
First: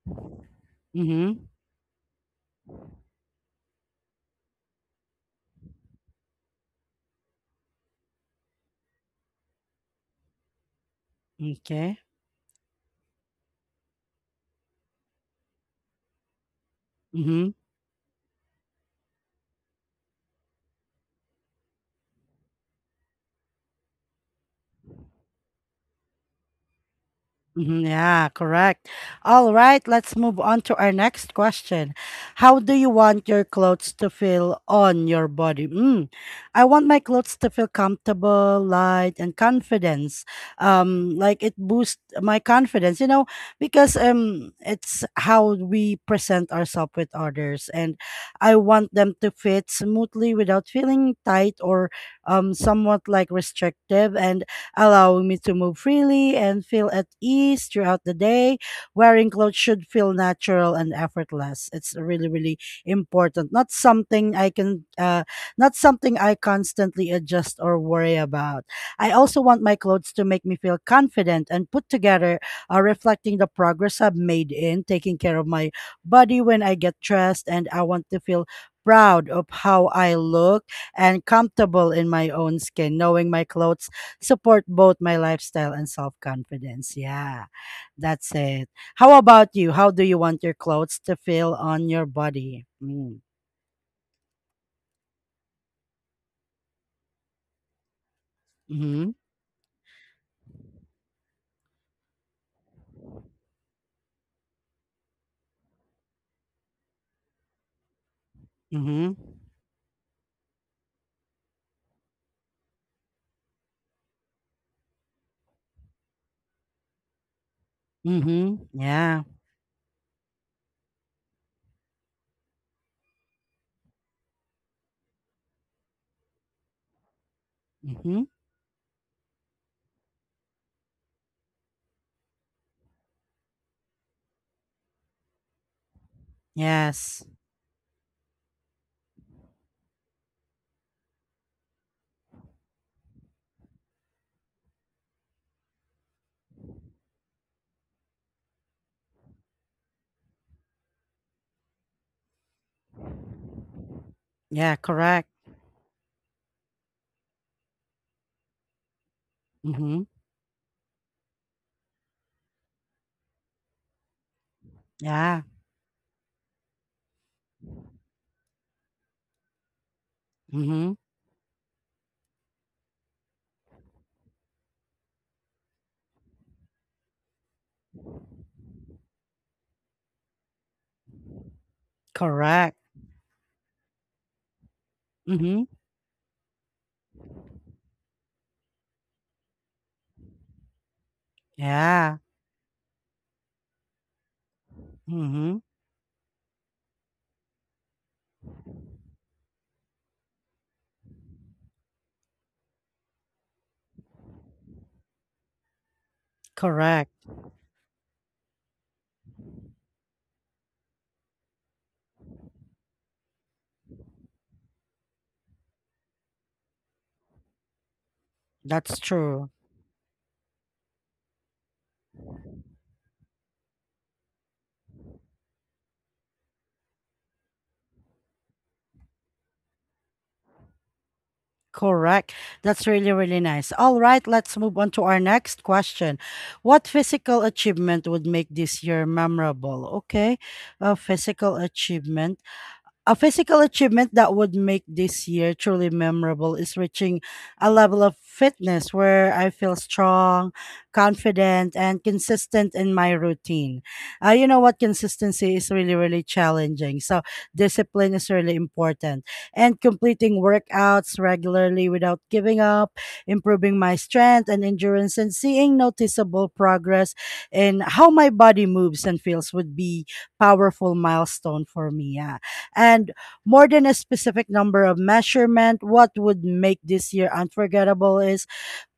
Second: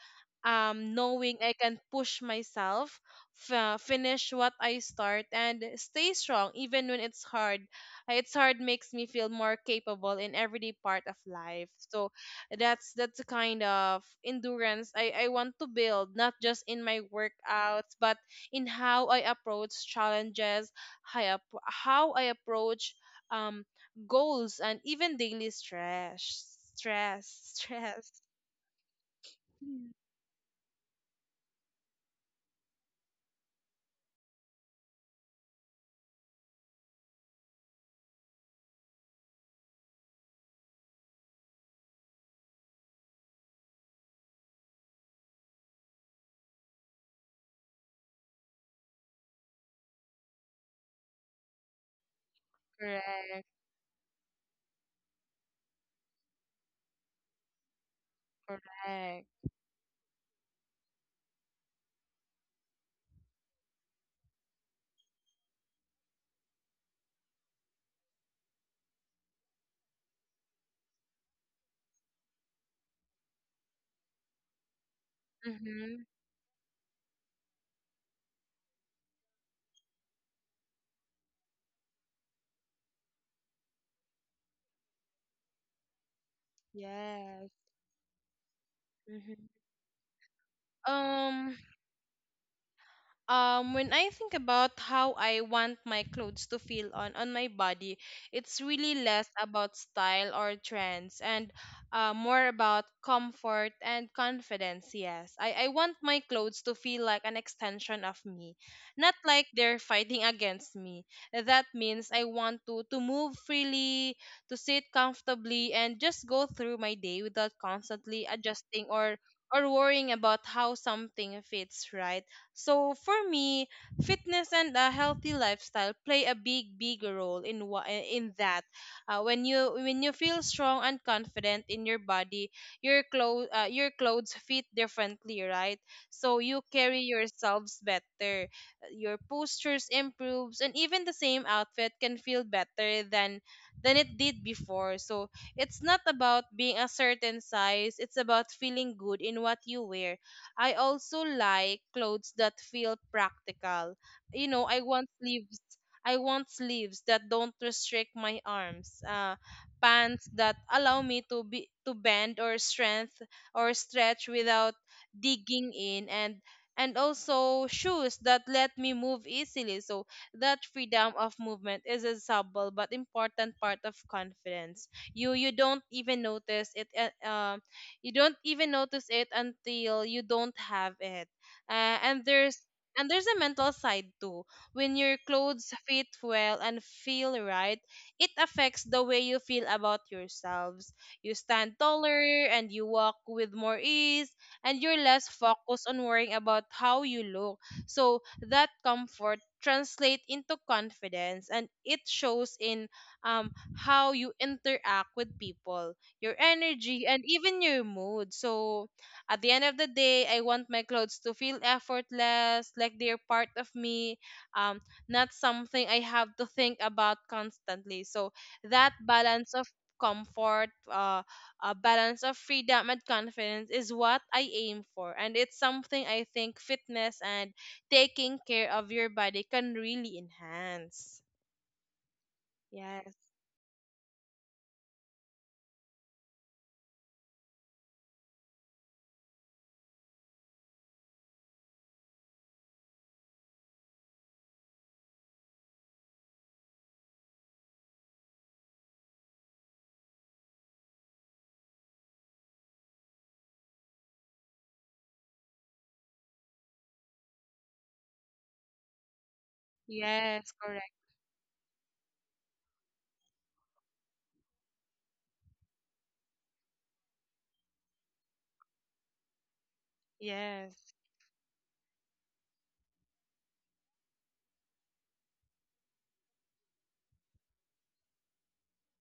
S2: knowing
S1: Mm-hmm.
S2: I can push myself, finish what I start, and stay strong even when it's hard. It's hard makes me feel more capable in every part of life.
S1: Okay.
S2: So that's the kind of endurance I want to build, not just in my
S1: Mm-hmm.
S2: workouts but in how I approach challenges, how I approach um goals and even daily stress stress
S1: Mhm,
S2: stress.
S1: yeah, correct. All right,
S2: Mm.
S1: let's move on to our next question. How do you want your clothes to feel on your body? I want my clothes to feel comfortable, light, and confidence. Like it boosts my confidence, because it's how we present ourselves with others, and I want them to fit smoothly without feeling tight or somewhat like
S2: Correct.
S1: restrictive, and allowing me to move freely and feel at ease throughout the day.
S2: Correct.
S1: Wearing clothes should feel natural and effortless. It's really, really important. Not something I constantly adjust or worry about. I also want my clothes to make me feel confident and put together, reflecting the progress I've made in taking care of my
S2: Mm-hmm.
S1: body when I get dressed, and I want to feel proud of how I look and comfortable in my own skin, knowing my clothes support both my lifestyle and self-confidence. Yeah.
S2: Yes.
S1: That's it. How
S2: Mm-hmm.
S1: about you? How do you want your clothes to
S2: um
S1: feel on your body? Mm.
S2: when I think about how I want my clothes to feel on my body, it's really
S1: Mhm.
S2: less about style or trends and more about comfort and confidence. Yes, I want my clothes to feel like an extension of me,
S1: Mhm.
S2: not like they're fighting against me. That means I want to move freely, to sit comfortably, and just go through my day without constantly
S1: Mhm.
S2: adjusting or
S1: Yeah.
S2: worrying about how something fits right. So for me, fitness and a healthy lifestyle play a big, big role in
S1: Mhm.
S2: in that. When you feel strong and confident in your body, your clothes fit differently, right? So you carry
S1: Yes.
S2: yourselves better. Your postures improves, and even the same outfit can feel better than it did before. So it's not about being a certain size; it's about feeling good in what you wear. I also like clothes that feel practical. You know,
S1: Yeah,
S2: I want
S1: correct.
S2: sleeves. I want sleeves that don't restrict my arms.
S1: Mhm.
S2: Pants that allow me to be to bend or strength or stretch without
S1: Yeah.
S2: digging in, and also shoes that let me move easily. So that
S1: Mhm.
S2: freedom of movement is a subtle but important part of confidence. You don't even notice it you don't even notice it until you don't have it. And there's
S1: Correct.
S2: a mental side too. When your
S1: Mhm.
S2: clothes fit well and feel right, it affects the way you feel about yourselves. You stand
S1: Yeah.
S2: taller and you walk with more ease, and you're less
S1: Mhm.
S2: focused on worrying about how you look. So that comfort translates into confidence, and it shows in how you interact with people, your energy,
S1: Correct.
S2: and even your mood. So At the end of the day, I want my clothes to feel effortless, like they're part of me, um, not something I have to think about constantly. So that
S1: That's true.
S2: balance of comfort, a balance of freedom and confidence is what I aim for. And it's something I think fitness and taking care of your body can really enhance.
S1: Correct. That's really,
S2: Yes.
S1: really nice. All right, let's move on to our next question. What physical achievement would make this year memorable? Okay, a physical achievement. A physical achievement that would make this year truly memorable is reaching a level of fitness where I feel strong, confident, and consistent in my routine. You know what? Consistency is really, really challenging. So, discipline is really important. And completing
S2: Yes, correct.
S1: workouts regularly without giving up, improving my strength and endurance, and seeing noticeable progress in how my body moves and feels would be
S2: Yes.
S1: powerful milestone for me. Yeah, and more than a specific number of measurement, what would make this year unforgettable is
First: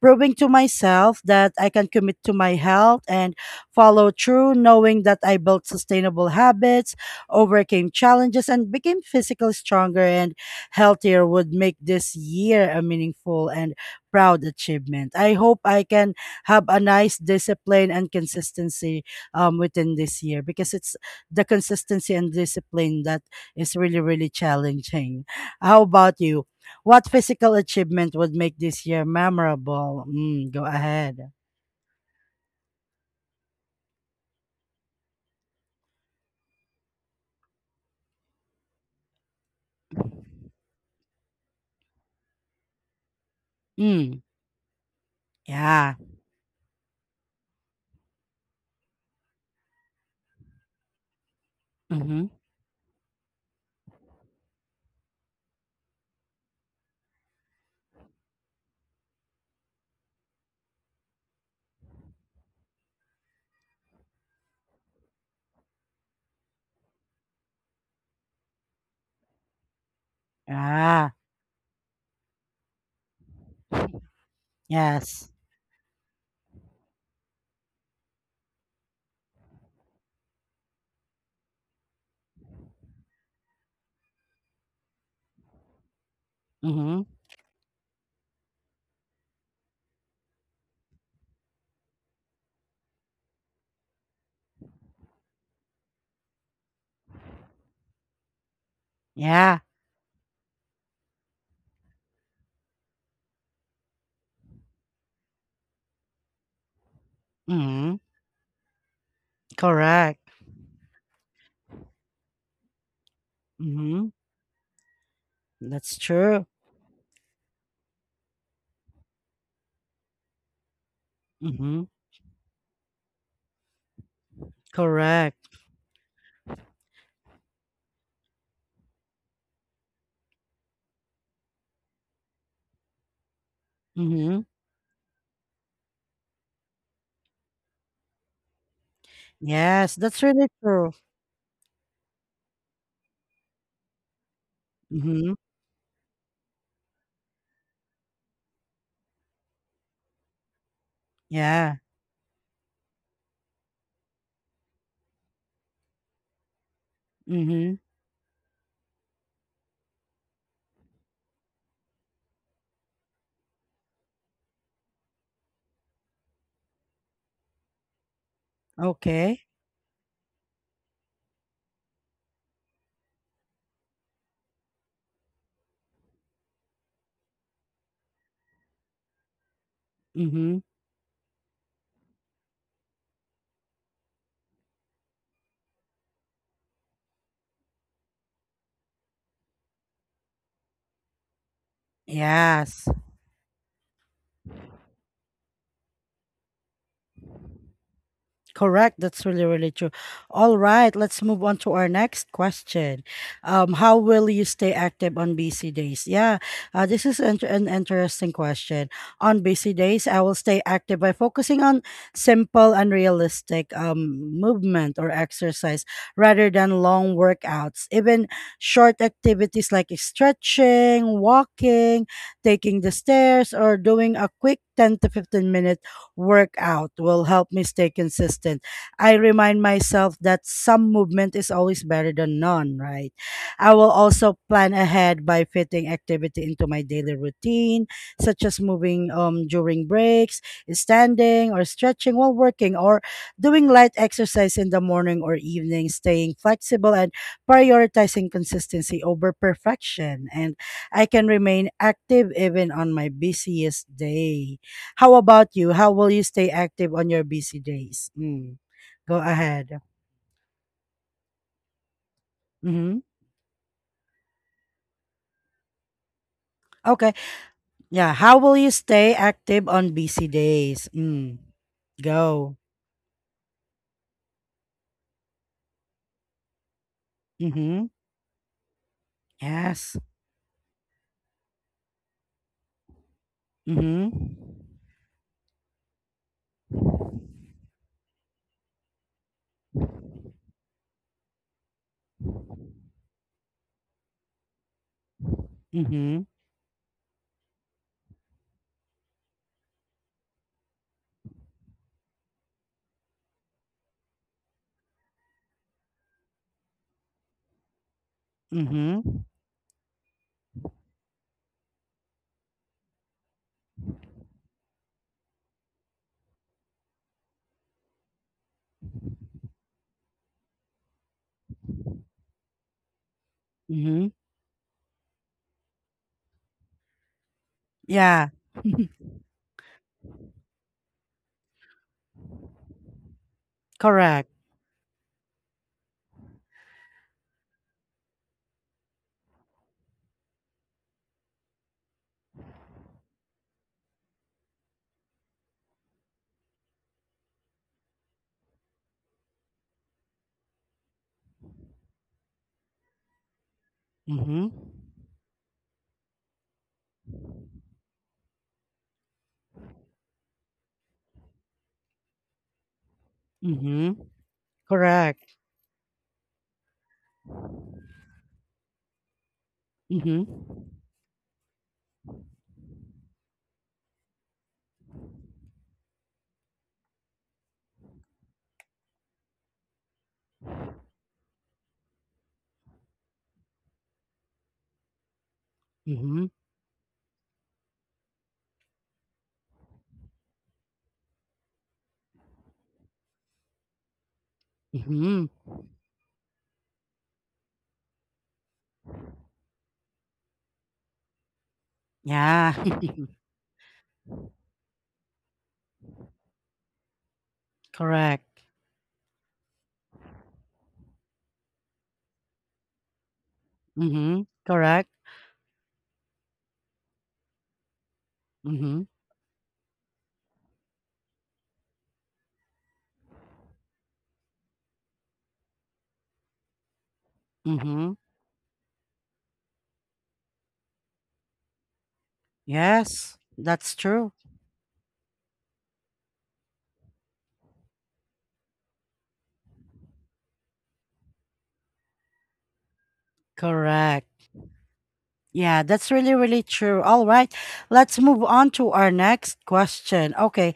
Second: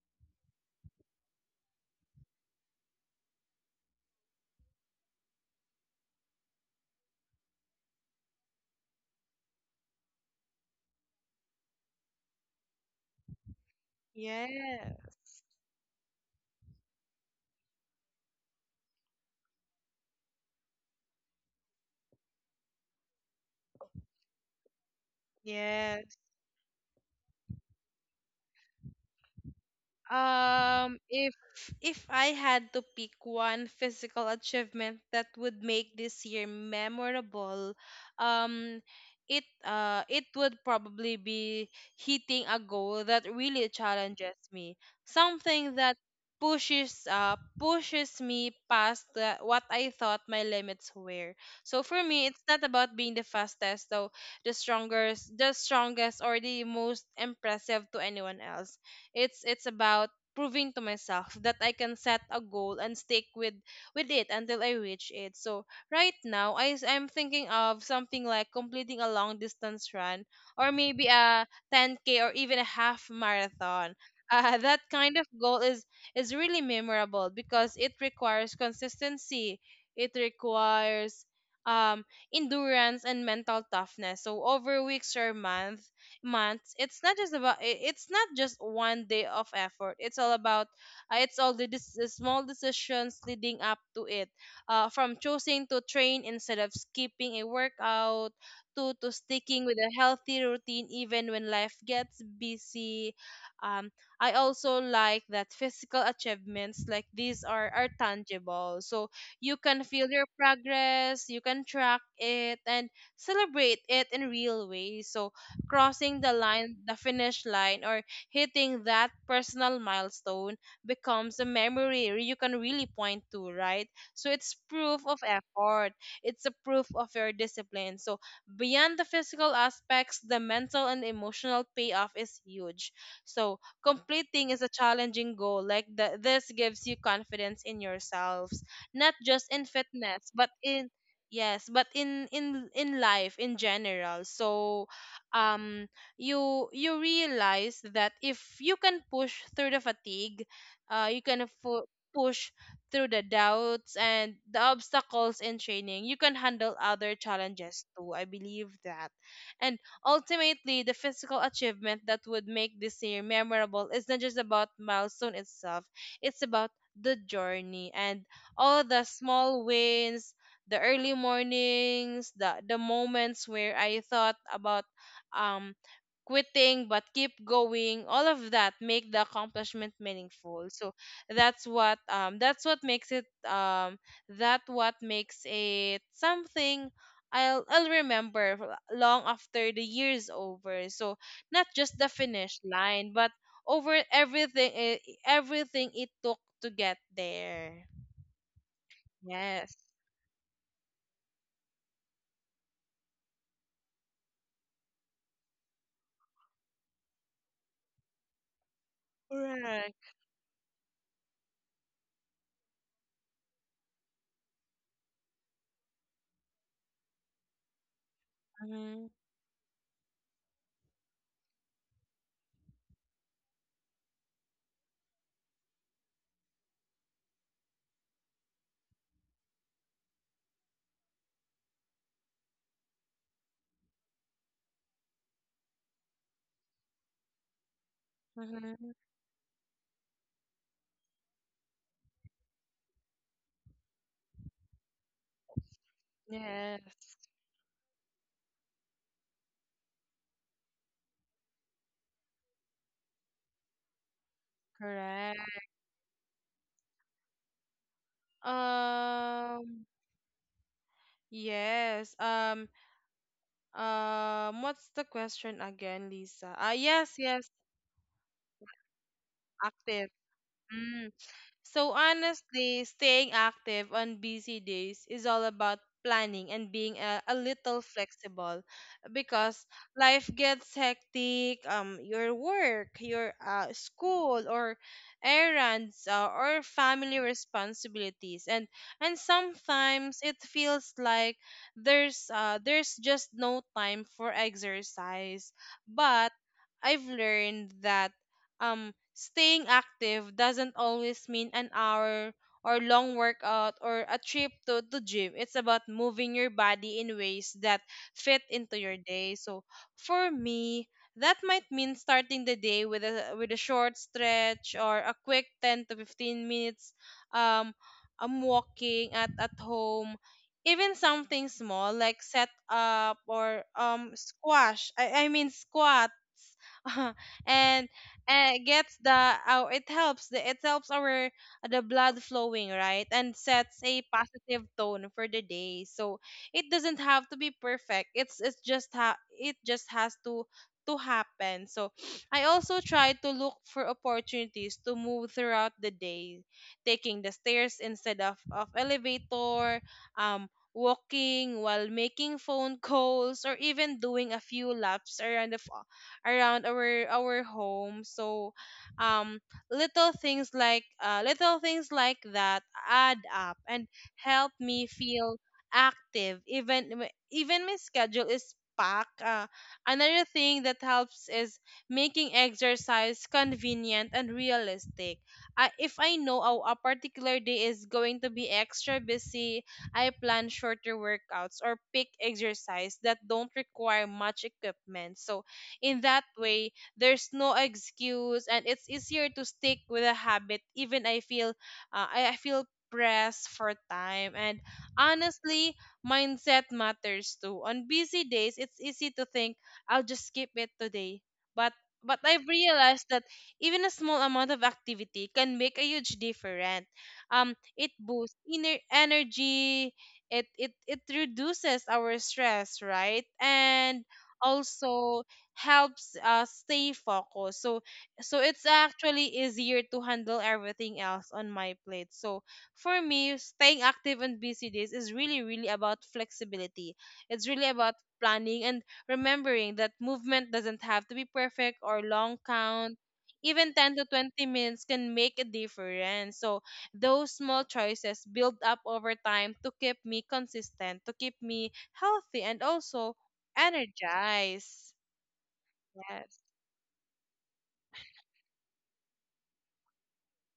S1: proving to myself that I can commit to my health and follow through, knowing that I built sustainable habits, overcame challenges, and became physically stronger and healthier would make this year a meaningful and proud achievement.
S2: Yes.
S1: I hope I can have a nice discipline and consistency within this year, because it's the consistency and discipline that is really, really challenging. How
S2: Yes.
S1: about you? What physical achievement would make this year memorable? Go ahead.
S2: If I had to pick one physical achievement that would make this year memorable, um, it would probably be hitting a goal that really
S1: Mm,
S2: challenges me. Something
S1: yeah.
S2: that pushes me past what I thought my limits were. So for
S1: Mm-hmm.
S2: me, it's not about being the fastest, though the strongest, or the most impressive to anyone else. It's about proving to myself that I can set a goal and stick with it until I reach it. So right now I'm thinking of something like completing a long distance run or maybe
S1: Ah.
S2: a 10k or even a half marathon. That kind of
S1: Yes.
S2: goal is really memorable because it requires consistency. It requires um endurance and mental toughness. So over weeks or months, it's
S1: Mm-hmm.
S2: not just about it's not just one day of effort, it's all about it's all the, the small decisions leading up to it, from choosing to train instead of skipping a workout, to
S1: Yeah.
S2: sticking with a healthy routine even when life gets busy. um, I also like that physical achievements like these are
S1: Mm-hmm.
S2: tangible, so you can feel
S1: Correct.
S2: your progress, you can track it and celebrate it
S1: Mm-hmm.
S2: in real ways. So
S1: That's
S2: crossing the
S1: true.
S2: line, the finish line, or hitting that personal milestone becomes a
S1: Mm-hmm.
S2: memory you can really point to, right? So it's proof of
S1: Correct.
S2: effort. It's a proof of your discipline. So beyond the physical aspects, the mental and emotional payoff is huge. So
S1: Mm-hmm.
S2: completing is a challenging goal. Like this gives you confidence in yourselves, not just in
S1: Yes, that's
S2: fitness,
S1: really
S2: but in
S1: true.
S2: yes, but in in life in general. So
S1: Mm-hmm.
S2: um you realize that if you can push through the fatigue, uh you can
S1: Yeah.
S2: fu- push through the doubts and the obstacles in training, you can handle other
S1: Mm-hmm.
S2: challenges too, I believe that. And ultimately, the physical achievement that would make this year memorable is not just about milestone itself, it's about the journey and all the
S1: Okay.
S2: small wins, the early mornings, the moments where I thought about um, quitting but keep going. All of that make the accomplishment
S1: Mm-hmm.
S2: meaningful. So that's what makes it that what makes it something I'll remember for long after the year's over. So not just the finish
S1: Yes.
S2: line, but over everything everything it took to get there.
S1: Correct. That's really, really
S2: Yes.
S1: true. All right, let's move on to our next question. How will you stay active on busy days? Yeah, this is an interesting question. On busy days,
S2: Correct.
S1: I will stay active by focusing on simple and realistic movement or exercise rather than long workouts. Even short
S2: Mm-hmm.
S1: activities like stretching, walking, taking the stairs, or doing a quick 10 to 15 minute workout will help me stay consistent. I remind myself that some movement is always better than none, right? I will also plan ahead by fitting activity into my daily routine, such as moving during breaks, standing or stretching while working, or doing light exercise in the morning or evening, staying flexible
S2: Yes.
S1: and prioritizing consistency over perfection. And I can remain active even on my busiest day. How about
S2: Correct.
S1: you? How will you stay active on your busy days? Go ahead.
S2: um Yes.
S1: Mm-hmm.
S2: What's the question again, Lisa? Ah,
S1: Okay.
S2: yes, yes,
S1: Yeah. How will you stay active on
S2: active.
S1: busy days?
S2: Mm. So
S1: Go.
S2: honestly, staying active on busy days is all about planning and being a little
S1: Mm-hmm.
S2: flexible, because
S1: Yes.
S2: life gets hectic. Your work, your
S1: Mm-hmm.
S2: school, or errands, or family responsibilities. And sometimes it feels like there's just no time for exercise.
S1: Mm-hmm.
S2: But I've learned that staying active doesn't always mean an hour or long workout or a trip to the gym. It's about moving your body in ways that fit into your
S1: Mm-hmm.
S2: day. So for me, that might mean starting the day with a short stretch or a quick 10 to 15 minutes. um I'm walking at home, even something small like set up or
S1: Mm-hmm.
S2: squash, I mean squats and
S1: Yeah.
S2: gets the, oh, it helps the it helps our the blood flowing, right, and sets a
S1: Correct.
S2: positive tone for the day. So it doesn't have to be perfect, it's just it just has to happen. So I also try to look for opportunities to move throughout the day, taking the stairs instead of elevator, um walking while making phone calls, or even doing a
S1: Mm-hmm.
S2: few laps around the around our home. So um little things little things like that add up and
S1: Mm-hmm.
S2: help me
S1: Correct.
S2: feel active even even my schedule is packed. Another thing
S1: Mm-hmm.
S2: that helps is making exercise convenient and realistic. If I know a particular day is going to be extra busy, I plan shorter workouts or pick exercise that don't require much equipment. So in that
S1: Mm-hmm.
S2: way, there's no excuse and it's easier to stick with a habit even I feel I feel pressed for time. And
S1: Mm-hmm.
S2: honestly, mindset matters too. On busy days, it's easy to think, "I'll just skip it today." But I've
S1: Yeah.
S2: realized that even a small amount of activity can make a huge difference. It boosts
S1: Correct.
S2: inner energy. It reduces our stress, right? And
S1: Mm-hmm. Correct.
S2: also helps us stay focused. So it's
S1: Mm-hmm.
S2: actually easier to handle everything else on my plate. So for me, staying active on busy days is really really about flexibility. It's really
S1: Mm-hmm.
S2: about planning and remembering that movement doesn't have to be perfect or long count.
S1: Yes,
S2: Even
S1: that's
S2: 10 to
S1: true.
S2: 20 minutes can make a difference. So those small choices build up over time to keep me consistent, to keep me healthy, and also
S1: Correct.
S2: energized.
S1: Yeah, that's really, really
S2: Yes.
S1: true. All right. Let's move on to our next question. Okay.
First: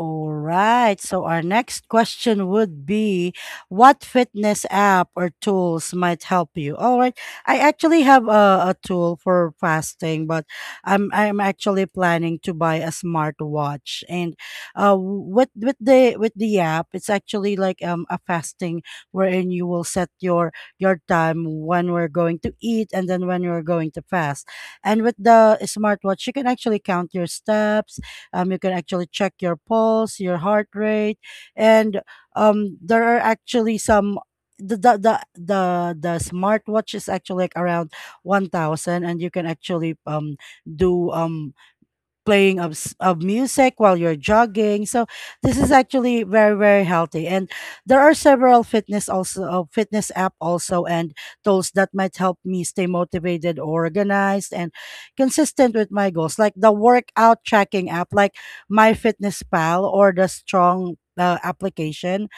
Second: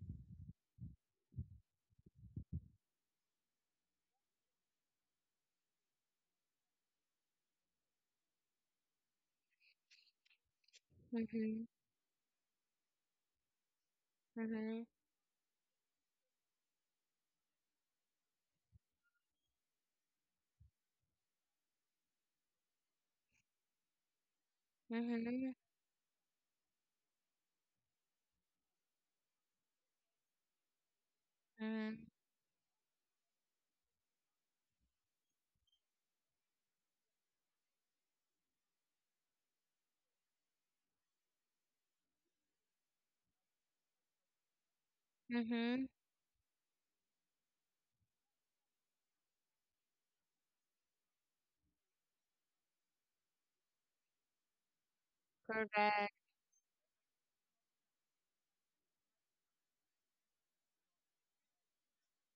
S1: All right. So our next question would be, what fitness app or tools might help you? All right. I actually have a tool for fasting, but I'm
S2: Mhm.
S1: actually planning to buy a smartwatch. And
S2: Mhm.
S1: with the app, it's actually like a fasting wherein you will set your time when we're going to eat, and then when you're going to fast. And with
S2: Mhm.
S1: the smartwatch, you can actually count your steps. You can actually check your pulse, your heart rate, and
S2: Mhm.
S1: there are actually some. The, the the the the smartwatch is actually like around 1000, and you can actually do playing of music while you're jogging. So this is
S2: Mhm.
S1: actually very, very healthy. And there are several fitness also, fitness app also, and tools that might help me stay motivated, organized, and consistent with my
S2: Correct.
S1: goals. Like the workout tracking app, like My Fitness Pal or the Strong application.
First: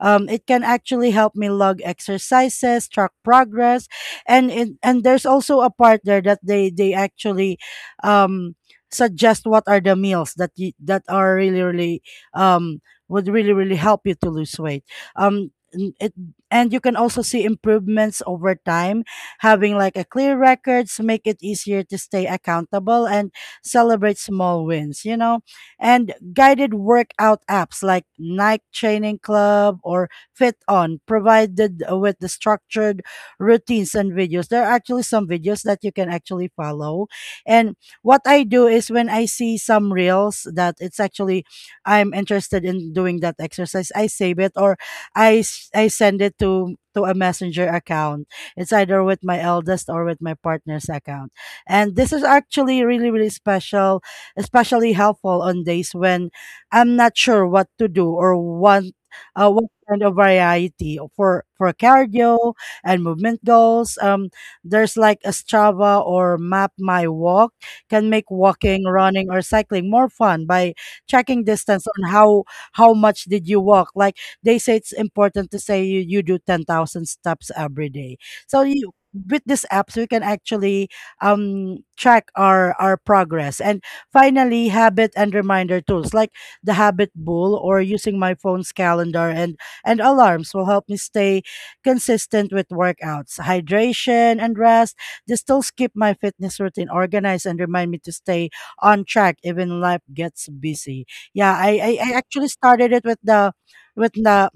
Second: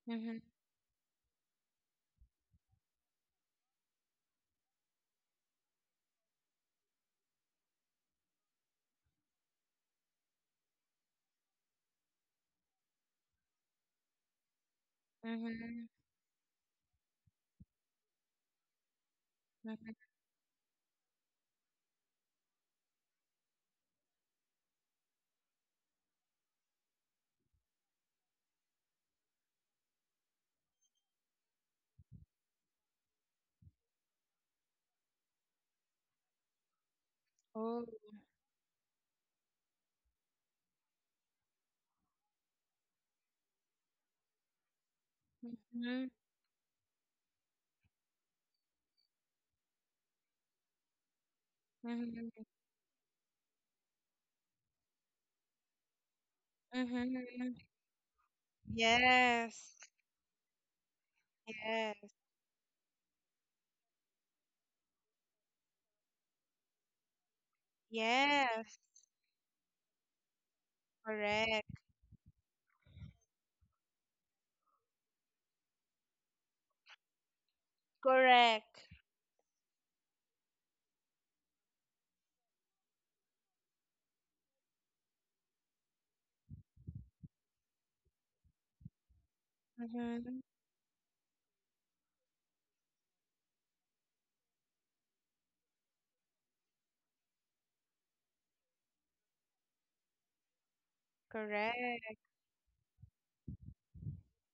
S2: Mhm.
S1: It can actually help me log exercises, track progress, and there's also a part there that they actually um, suggest what are the meals that that are really really um would really really help you to lose weight. um
S2: Mhm.
S1: n- it, and you can also see improvements over time, having like
S2: Mhm.
S1: a clear records make it easier to stay accountable and celebrate small wins, and guided workout apps like Nike Training Club or Fit On provided with the structured routines and videos. There are actually some videos that you can actually follow. And
S2: Oh.
S1: what I do is when I see some reels that it's actually I'm interested in doing that exercise, I save it, or I
S2: Mhm.
S1: send it to a messenger account. It's either with my eldest or with my partner's account. And this is
S2: Mhm.
S1: actually really really special, especially helpful on days when I'm not sure
S2: Mhm.
S1: what to do or want, what
S2: Yes.
S1: kind of variety for
S2: Yes.
S1: cardio and movement goals. There's like a Strava or Map My Walk can make
S2: Yes.
S1: walking, running, or cycling more fun by tracking
S2: Correct.
S1: distance on how much did you walk. Like they say, it's important to say you do 10,000 steps every day. So
S2: Correct.
S1: you, with these apps, we can actually track our progress. And finally, habit and reminder tools like the Habit Bull or using my phone's calendar and
S2: Mhm.
S1: alarms will help me stay consistent with workouts, hydration, and rest. They still keep my fitness routine organized and remind me to stay on track even when life gets busy. Yeah, I
S2: Correct.
S1: actually started it with the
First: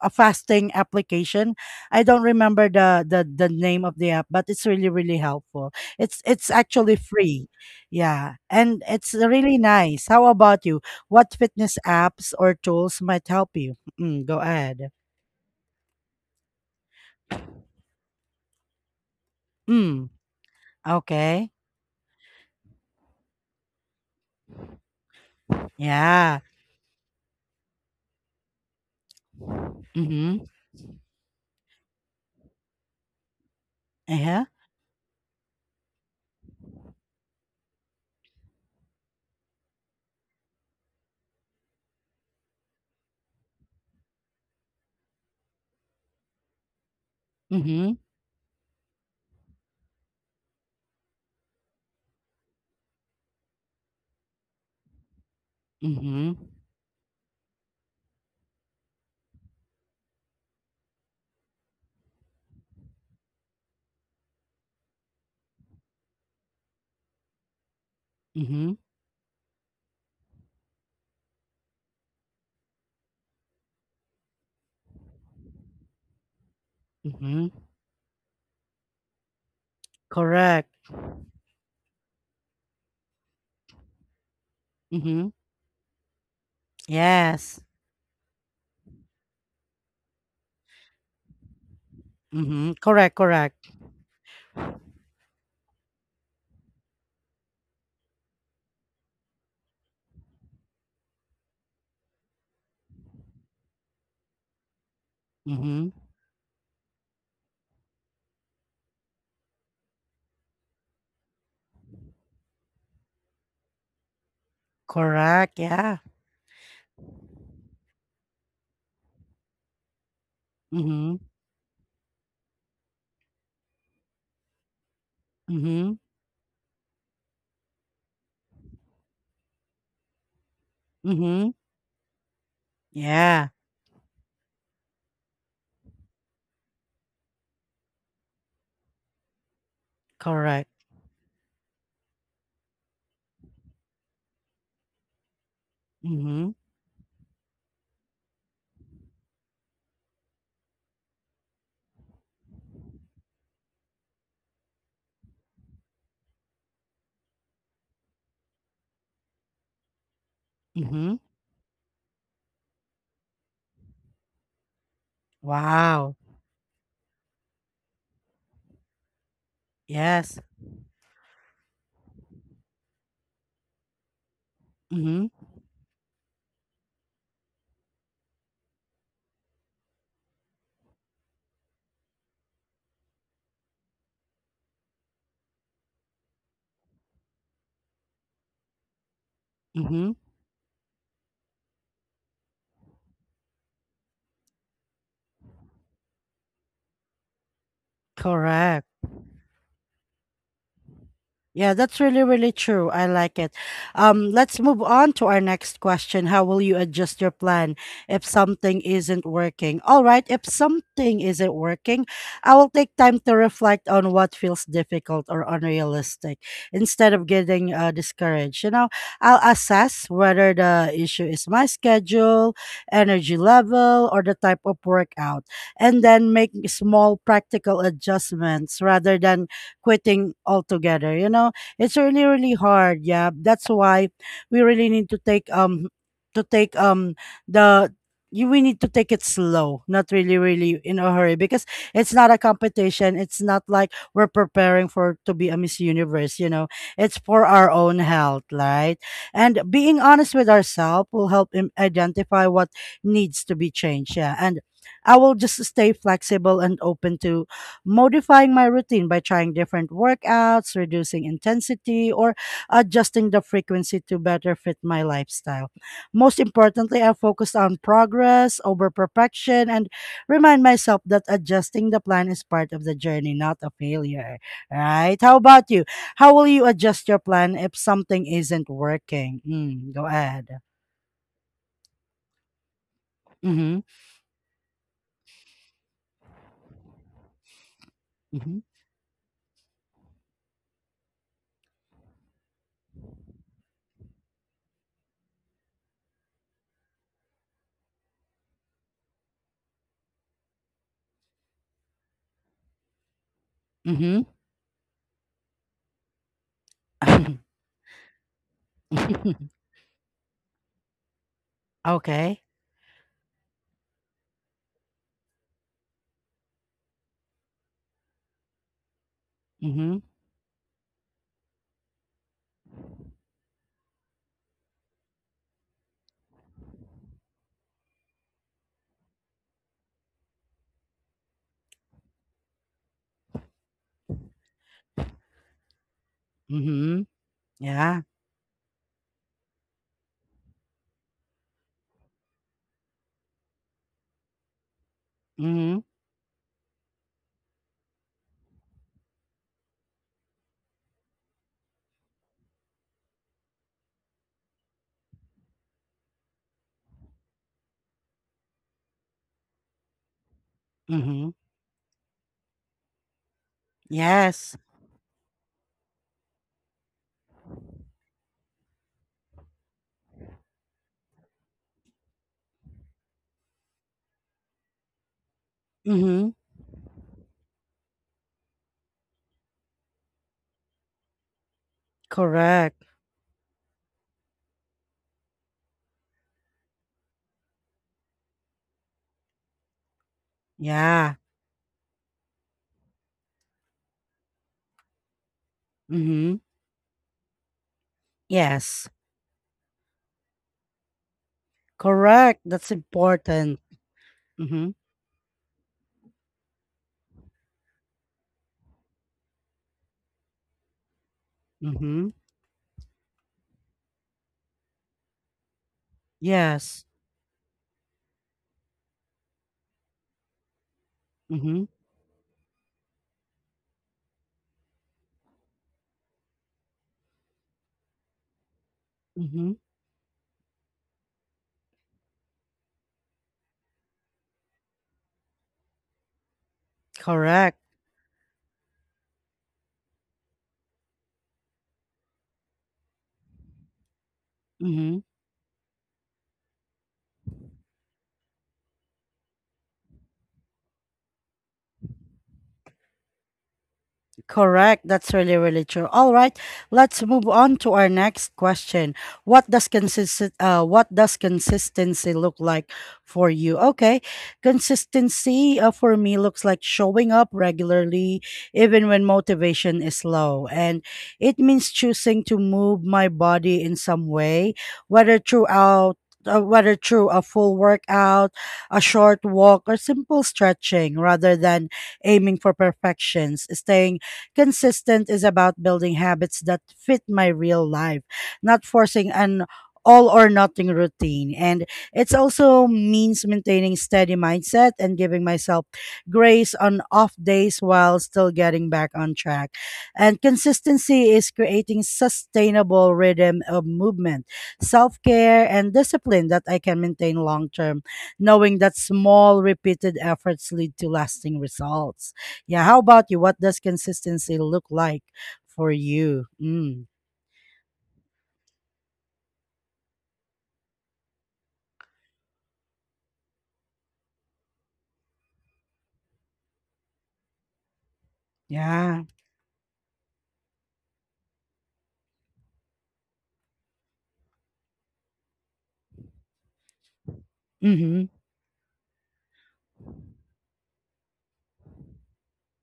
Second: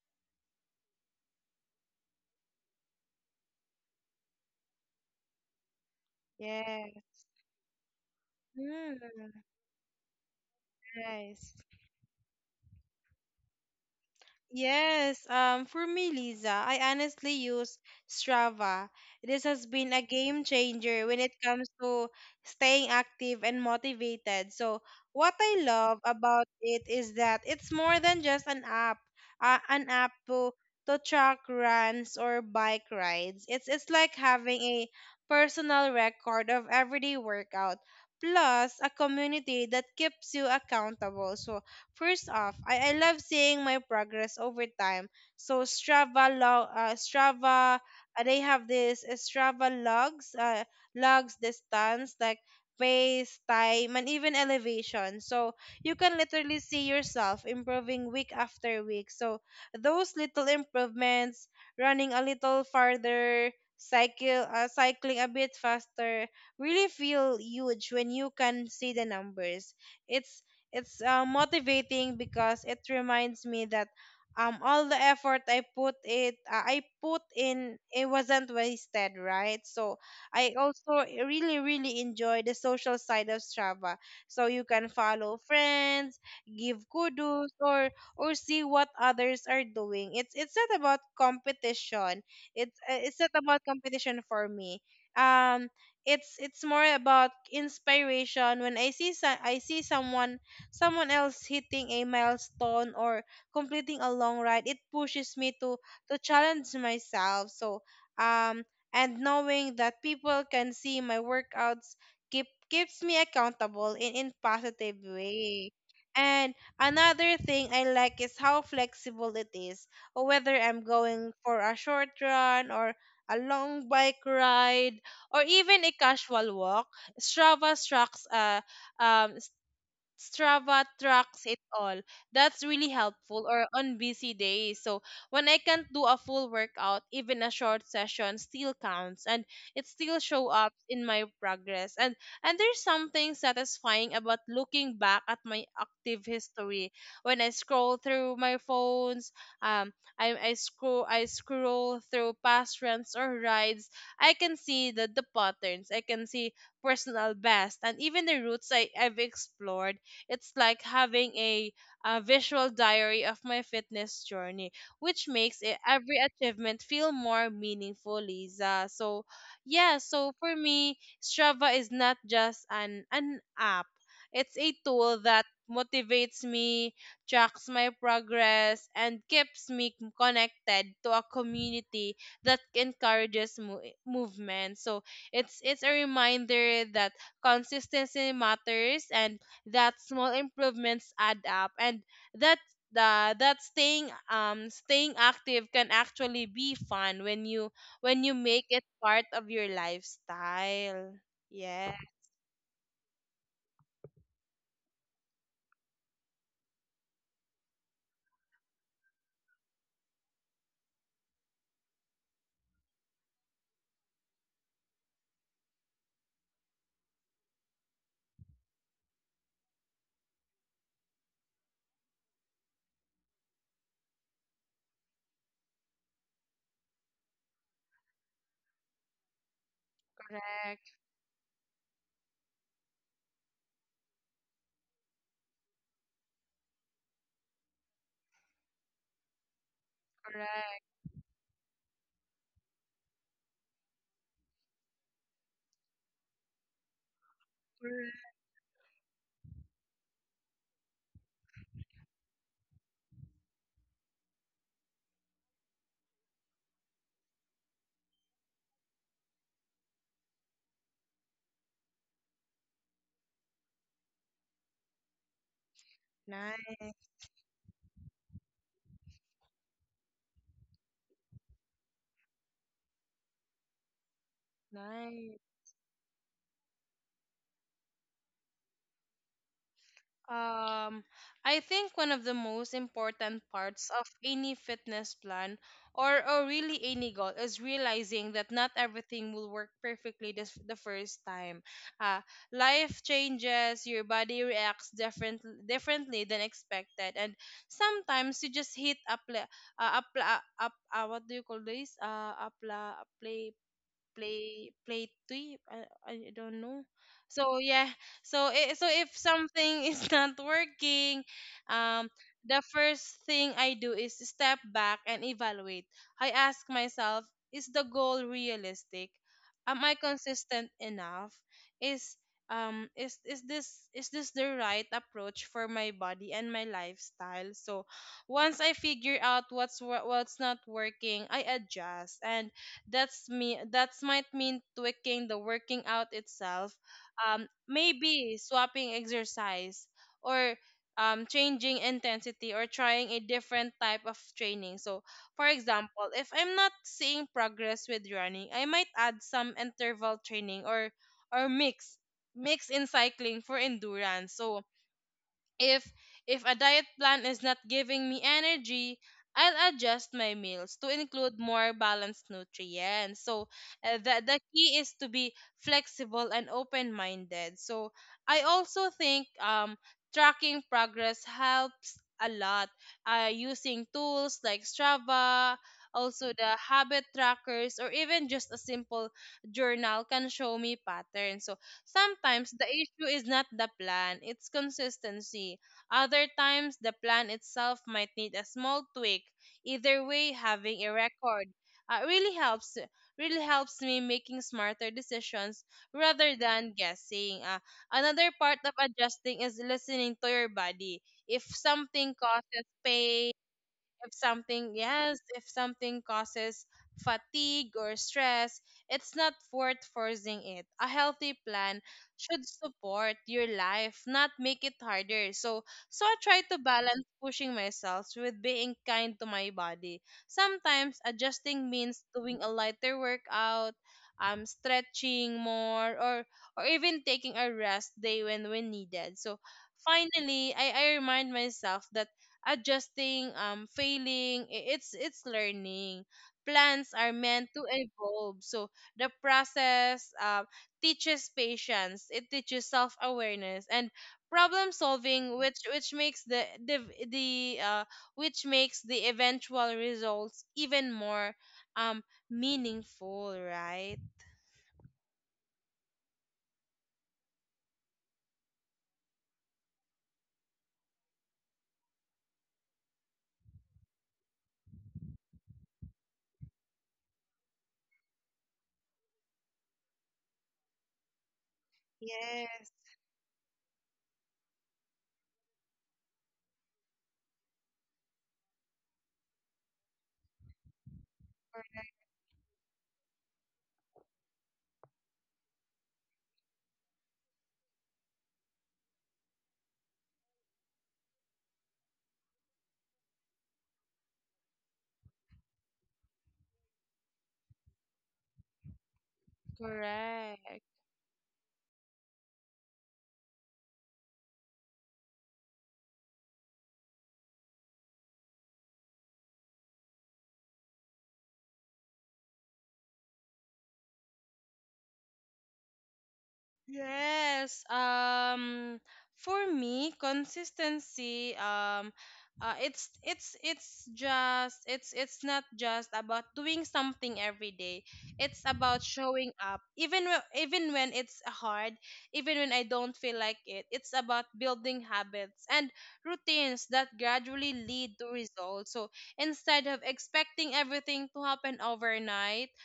S1: a fasting application. I don't remember the name of the app, but it's really really helpful. It's actually
S2: Yes.
S1: free. Yeah, and it's
S2: Mm.
S1: really nice. How about you? What
S2: Nice.
S1: fitness apps or tools might help you? Go ahead.
S2: Yes, for me, Lisa, I honestly use Strava. This has been a
S1: Mm,
S2: game changer when it
S1: okay.
S2: comes to staying active and motivated. So what I love
S1: Yeah.
S2: about it is that it's more than just an app, an app
S1: Mm-hmm.
S2: to track runs or bike rides. It's like
S1: Yeah.
S2: having a personal record of everyday workout, plus a community that keeps you accountable. So first off, I love seeing my progress over time. So
S1: Mm-hmm.
S2: they have this Strava logs, logs distance, like pace, time, and even elevation. So you can
S1: Mm-hmm.
S2: literally see yourself improving week after week. So those little improvements, running a little farther, cycling a bit faster, really feel huge when you can
S1: Mhm,
S2: see the numbers. It's motivating because it reminds me that all the effort I put
S1: mhm.
S2: in it wasn't wasted, right? So I
S1: Correct.
S2: also really really enjoy the social side of Strava. So you can
S1: Mhm.
S2: follow friends, give kudos,
S1: Yes.
S2: or see what others are doing. It's not about competition.
S1: Mhm.
S2: It's uh,
S1: Correct,
S2: it's not about
S1: correct.
S2: competition for me. Um it's more about inspiration. When I see some I see someone else hitting a milestone or completing a long ride, it pushes me to
S1: Mhm.
S2: challenge myself. So um and knowing that people can see my workouts keeps me accountable in positive
S1: Correct,
S2: way.
S1: yeah.
S2: And another thing I like is how flexible it is. Whether I'm
S1: Mhm.
S2: going for a short run or a long bike ride or even a
S1: Mhm.
S2: casual walk, Strava tracks uh um Strava tracks
S1: Mhm.
S2: it all. That's really helpful
S1: Yeah.
S2: or on busy days. So when I can't do a full workout, even a short session still counts and it still show
S1: Correct.
S2: up in my progress. And there's something satisfying about looking back at my active
S1: Mhm.
S2: history. When I scroll through my phones, um I scroll through past runs or rides, I can see the patterns. I can see personal best and even the routes I've explored. It's like
S1: Mhm.
S2: having a visual diary of my fitness journey, which makes it,
S1: Wow.
S2: every achievement feel more meaningful, Lisa. So yeah, so
S1: Yes.
S2: for me, Strava is not just an app, it's a tool
S1: Mhm.
S2: that motivates me, tracks my progress, and keeps me connected to a community that encourages movement. So it's a reminder that consistency matters, and that
S1: Mhm.
S2: small improvements add up, and that the that staying staying active can actually be fun when you make it
S1: Correct.
S2: part of your lifestyle.
S1: Yeah,
S2: Yeah.
S1: that's really, really true. I like it. Let's move on to our next question. How will you adjust your plan if something isn't working? All right, if something isn't working, I will take time to reflect on what feels difficult or unrealistic instead of getting discouraged. I'll assess whether the issue is my schedule, energy level, or the type of workout, and then make small practical adjustments rather than quitting
S2: Correct.
S1: altogether. It's really really hard. Yeah, that's why we really need to take the you we need to take it slow, not really really
S2: Correct.
S1: in a hurry, because it's not a competition. It's not like we're preparing for to be a Miss Universe. It's for our own health, right? And being honest with ourselves will help him identify what needs to be changed. Yeah, and I will just stay flexible and open to modifying my routine by trying different workouts, reducing intensity, or adjusting the frequency to better fit my lifestyle. Most
S2: Nice.
S1: importantly, I focused on progress over perfection and remind myself that adjusting the plan is part of the journey, not a failure. Right? How
S2: Nice.
S1: about you? How will you adjust your plan if something isn't working? Go ahead.
S2: Um, I think one of the most important
S1: Mm-hmm.
S2: parts of any fitness plan or really any goal is realizing that not everything will work perfectly this, the first time. Uh, Life changes, your body reacts differently than expected, and sometimes you just hit a play, a, pla- a, what do you call this? A, pla, a play,
S1: Mm-hmm.
S2: play play three I don't know.
S1: Mm-hmm.
S2: So yeah, so I so if something is not working, um
S1: Okay.
S2: the first thing I do is step back and evaluate. I ask myself, is the goal realistic? Am I
S1: Mm-hmm.
S2: consistent enough? Is this the right approach for my body and my lifestyle? So once I figure out what's not working, I adjust, and that's me. That might mean tweaking the working out itself,
S1: Mm-hmm. Yeah.
S2: maybe swapping exercise or changing intensity or trying a different type of training. So for
S1: Mm-hmm.
S2: example, if I'm not seeing progress with running, I might add some interval training or or mix mix in cycling for endurance. So if if a diet plan is not giving me energy, I'll adjust my meals to
S1: Mm-hmm.
S2: include more balanced nutrients. So the
S1: Yes.
S2: key is to be flexible and open-minded. So I also think tracking progress helps a lot, using tools like Strava, also
S1: Mhm.
S2: the habit trackers, or even just a simple journal can show me patterns. So sometimes the
S1: Correct.
S2: issue is not the plan, it's consistency. Other times the plan itself might need a small tweak. Either way, having a
S1: Yeah.
S2: record uh, really helps really helps me making smarter decisions rather
S1: Mhm.
S2: than guessing. Another part of
S1: Yes.
S2: adjusting is listening to your body. If something
S1: Correct.
S2: causes
S1: That's
S2: pain,
S1: important. Mhm.
S2: if something causes fatigue or stress, it's not worth forcing it. A healthy plan
S1: Mhm.
S2: should support your life, not make it harder. So I try to
S1: Yes.
S2: balance pushing myself with being kind to my body. Sometimes adjusting
S1: Mhm.
S2: means doing a lighter workout, stretching more, or even taking a rest day when needed. So
S1: Mhm.
S2: finally, I remind myself that adjusting, failing. It's learning. Plans are meant to
S1: Correct.
S2: evolve. So the process teaches patience. It teaches self awareness and problem
S1: Mhm.
S2: solving, which makes the which makes the eventual results even more um meaningful. Right?
S1: Correct. That's really, really true. All right. Let's move on to our next question. What does consistency look like for you? Okay. Consistency for me looks like showing up regularly even when motivation is low. And it means choosing to
S2: Yes,
S1: move my body in some way, whether throughout whether through a full workout, a short walk, or simple stretching, rather than aiming for perfections, staying consistent is about building habits that fit my real life, not forcing an all or nothing routine. And it's also means maintaining steady mindset and giving myself grace on off days while still getting back on track. And
S2: correct.
S1: consistency is creating sustainable rhythm of movement, self-care and discipline that I can maintain long term, knowing that small repeated efforts lead to lasting results. Yeah, how about you? What does consistency look like for you? Mm,
S2: Yes. For me, consistency. It's not just about doing something every day. It's about
S1: yeah.
S2: showing up, even when it's hard, even when I don't feel like it. It's about building habits and routines that gradually lead to
S1: Mhm.
S2: results. So instead of expecting everything to happen overnight,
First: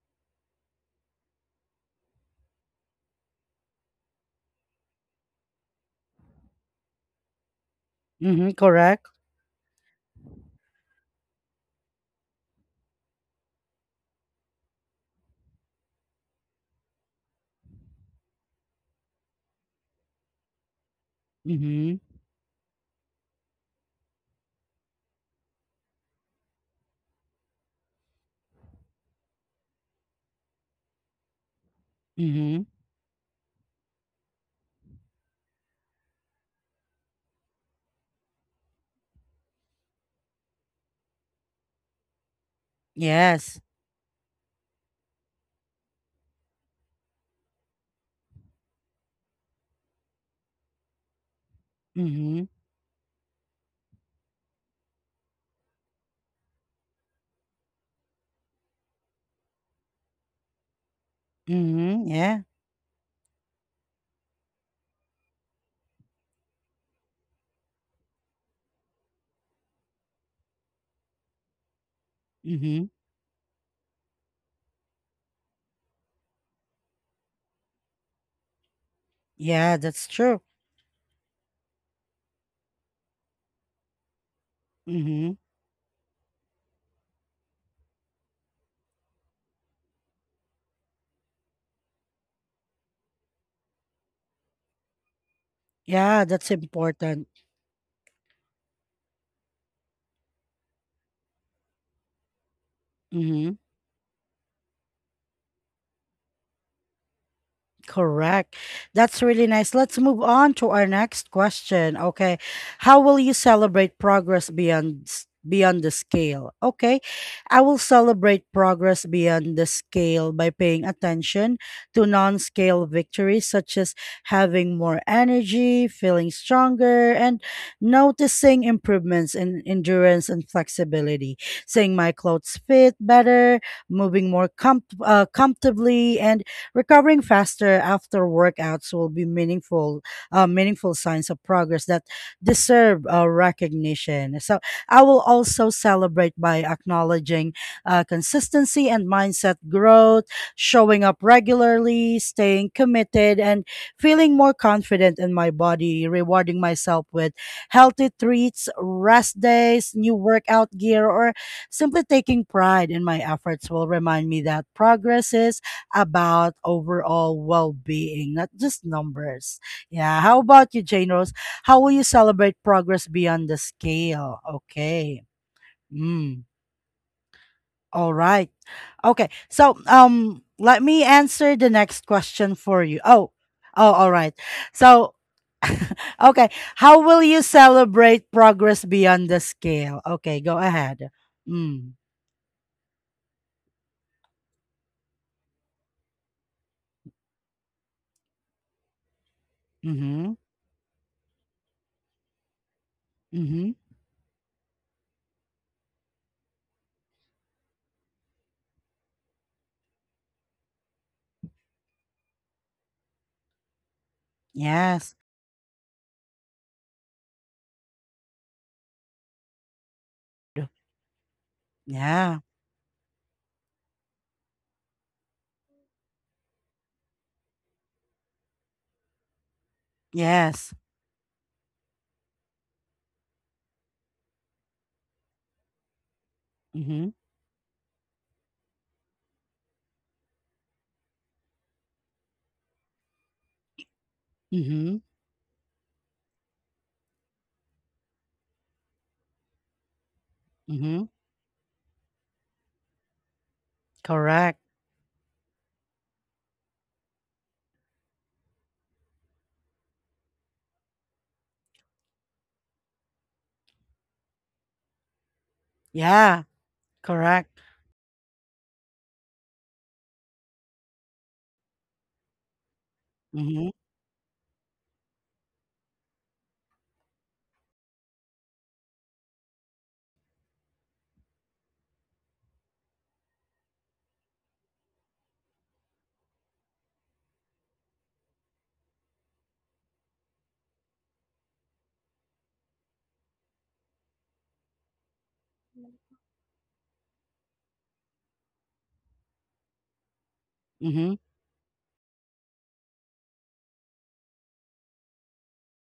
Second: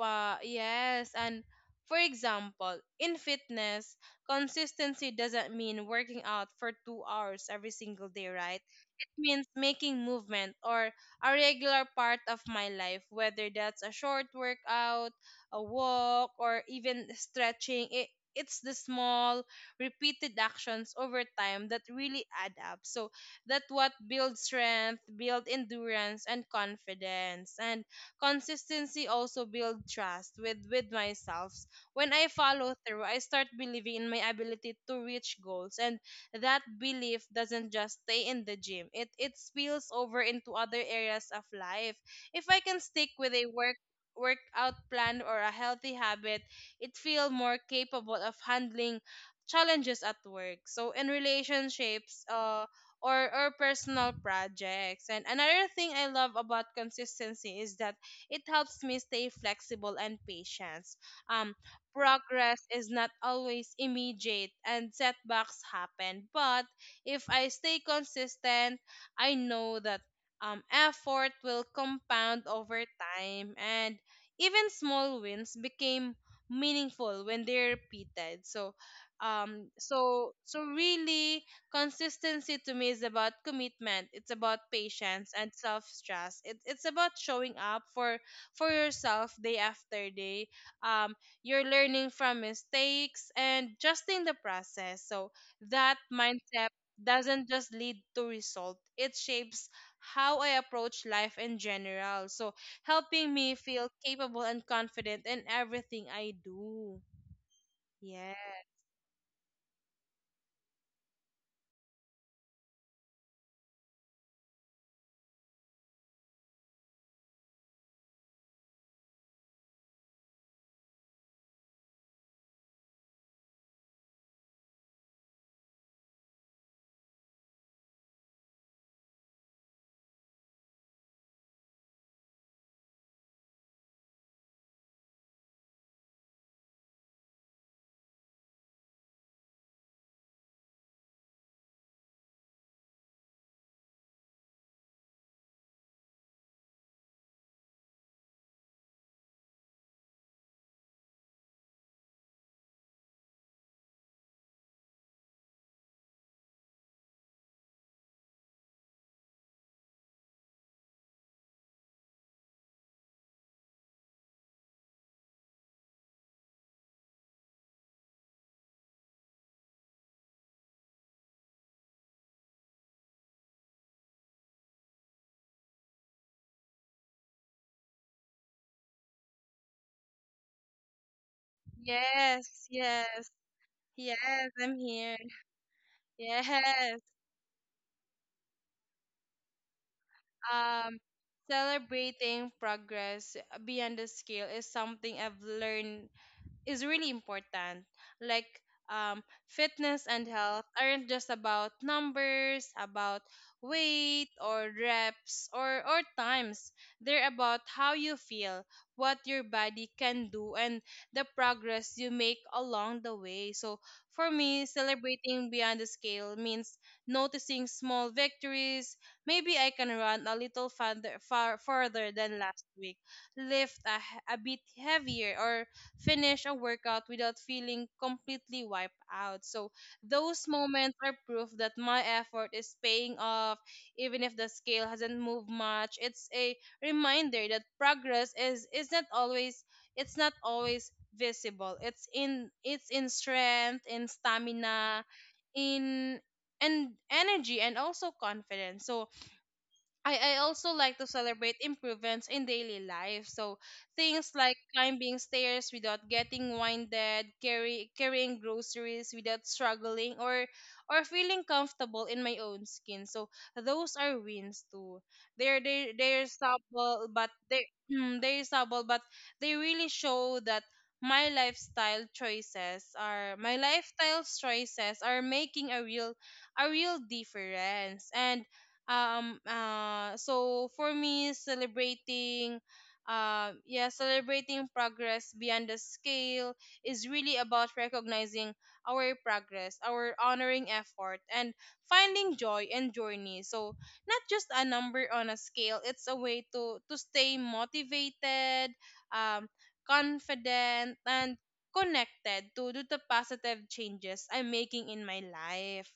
S2: yes. And for example, in fitness, consistency doesn't mean working out for 2 hours every single day,
S1: Mhm.
S2: right?
S1: Correct.
S2: Means making movement or a regular part of my life, whether that's a short workout, a walk, or even stretching. It's the small, repeated actions over time that
S1: Mhm.
S2: really add up. So that what builds strength, build endurance and confidence. And consistency also build trust with, myself. When I
S1: Mhm.
S2: follow through, I start believing in my ability to reach goals, and that belief doesn't just stay in the gym. It spills over into other areas of life. If I can stick with a
S1: Yes.
S2: workout plan or a healthy habit, it feel more capable of handling challenges at work. So in relationships,
S1: Mhm.
S2: or, personal projects. And another thing I love about consistency is that it helps me stay flexible and patient. Um,
S1: Mhm. Yeah.
S2: Progress is not always immediate and setbacks happen. But if I stay consistent, I know that, effort will compound over
S1: Mhm.
S2: time, and even small wins became meaningful when they're repeated. So
S1: Yeah, that's true.
S2: really, consistency to me is about commitment. It's about patience
S1: Mhm.
S2: and self trust. It's about showing up for yourself day after day, um you're learning from mistakes and just in the process. So that
S1: Yeah, that's
S2: mindset
S1: important.
S2: doesn't just lead to result, it shapes how I approach life in general, so helping me
S1: Mhm.
S2: feel capable and confident in everything I do. Yeah.
S1: Correct. That's really nice. Let's move on to our next question. Okay. How will you celebrate progress beyond s- beyond the scale? Okay. I will celebrate progress beyond the scale by paying attention to non-scale victories such as having more energy, feeling stronger, and noticing improvements in endurance and flexibility, seeing my clothes fit better, comfortably, and recovering faster after workouts will be meaningful, meaningful signs of progress that deserve recognition. So I will also celebrate by acknowledging consistency and mindset growth, showing up regularly, staying committed, and feeling more confident in my body, rewarding myself with healthy treats, rest days, new workout gear, or simply taking pride in my efforts will remind me that progress is about overall well-being, not just numbers. Yeah. How about you, Jane Rose? How will you celebrate progress beyond the scale? Okay. Mm. All right. Okay. So, let me answer the next question for you.
S2: Yes
S1: Oh, oh, all right.
S2: Yes, I'm
S1: So,
S2: here.
S1: okay.
S2: Yes.
S1: How will you celebrate progress beyond the scale? Okay, go
S2: um
S1: ahead. Mm.
S2: Celebrating progress beyond the scale is something I've learned is really important. Like, fitness and
S1: Mm-hmm.
S2: health aren't just about numbers, about
S1: Mm-hmm.
S2: weight or reps or times. They're about how you feel, what your body can do, and the progress you make along the way. So for me,
S1: Yes.
S2: celebrating beyond the scale means noticing small victories. Maybe I can run a little farther, far further
S1: Yeah.
S2: than last week, a bit heavier, or finish a workout without feeling completely wiped out. So those
S1: Yes.
S2: moments are proof that my effort is paying off, even if the scale hasn't moved much. It's a
S1: Mm-hmm.
S2: reminder that progress is not always, it's not always visible. It's in strength, in
S1: Mm-hmm.
S2: stamina, in and energy, and also confidence. So I also like to
S1: Mhm.
S2: celebrate improvements in daily life. So things like
S1: Correct.
S2: climbing stairs without getting winded, carrying groceries without struggling, or feeling comfortable in my own skin. So those are wins too. They're they they're
S1: Yeah.
S2: subtle, but
S1: Correct.
S2: they mm, they're subtle, but they really show that my
S1: Mhm.
S2: lifestyle choices are making a real difference. And for me, celebrating, yeah celebrating progress beyond the scale is really about recognizing our progress, our honoring effort, and finding joy and journey. So not just a number on a scale, it's a way to stay motivated, um confident,
S1: Mhm.
S2: and connected to, the positive changes I'm making in my life.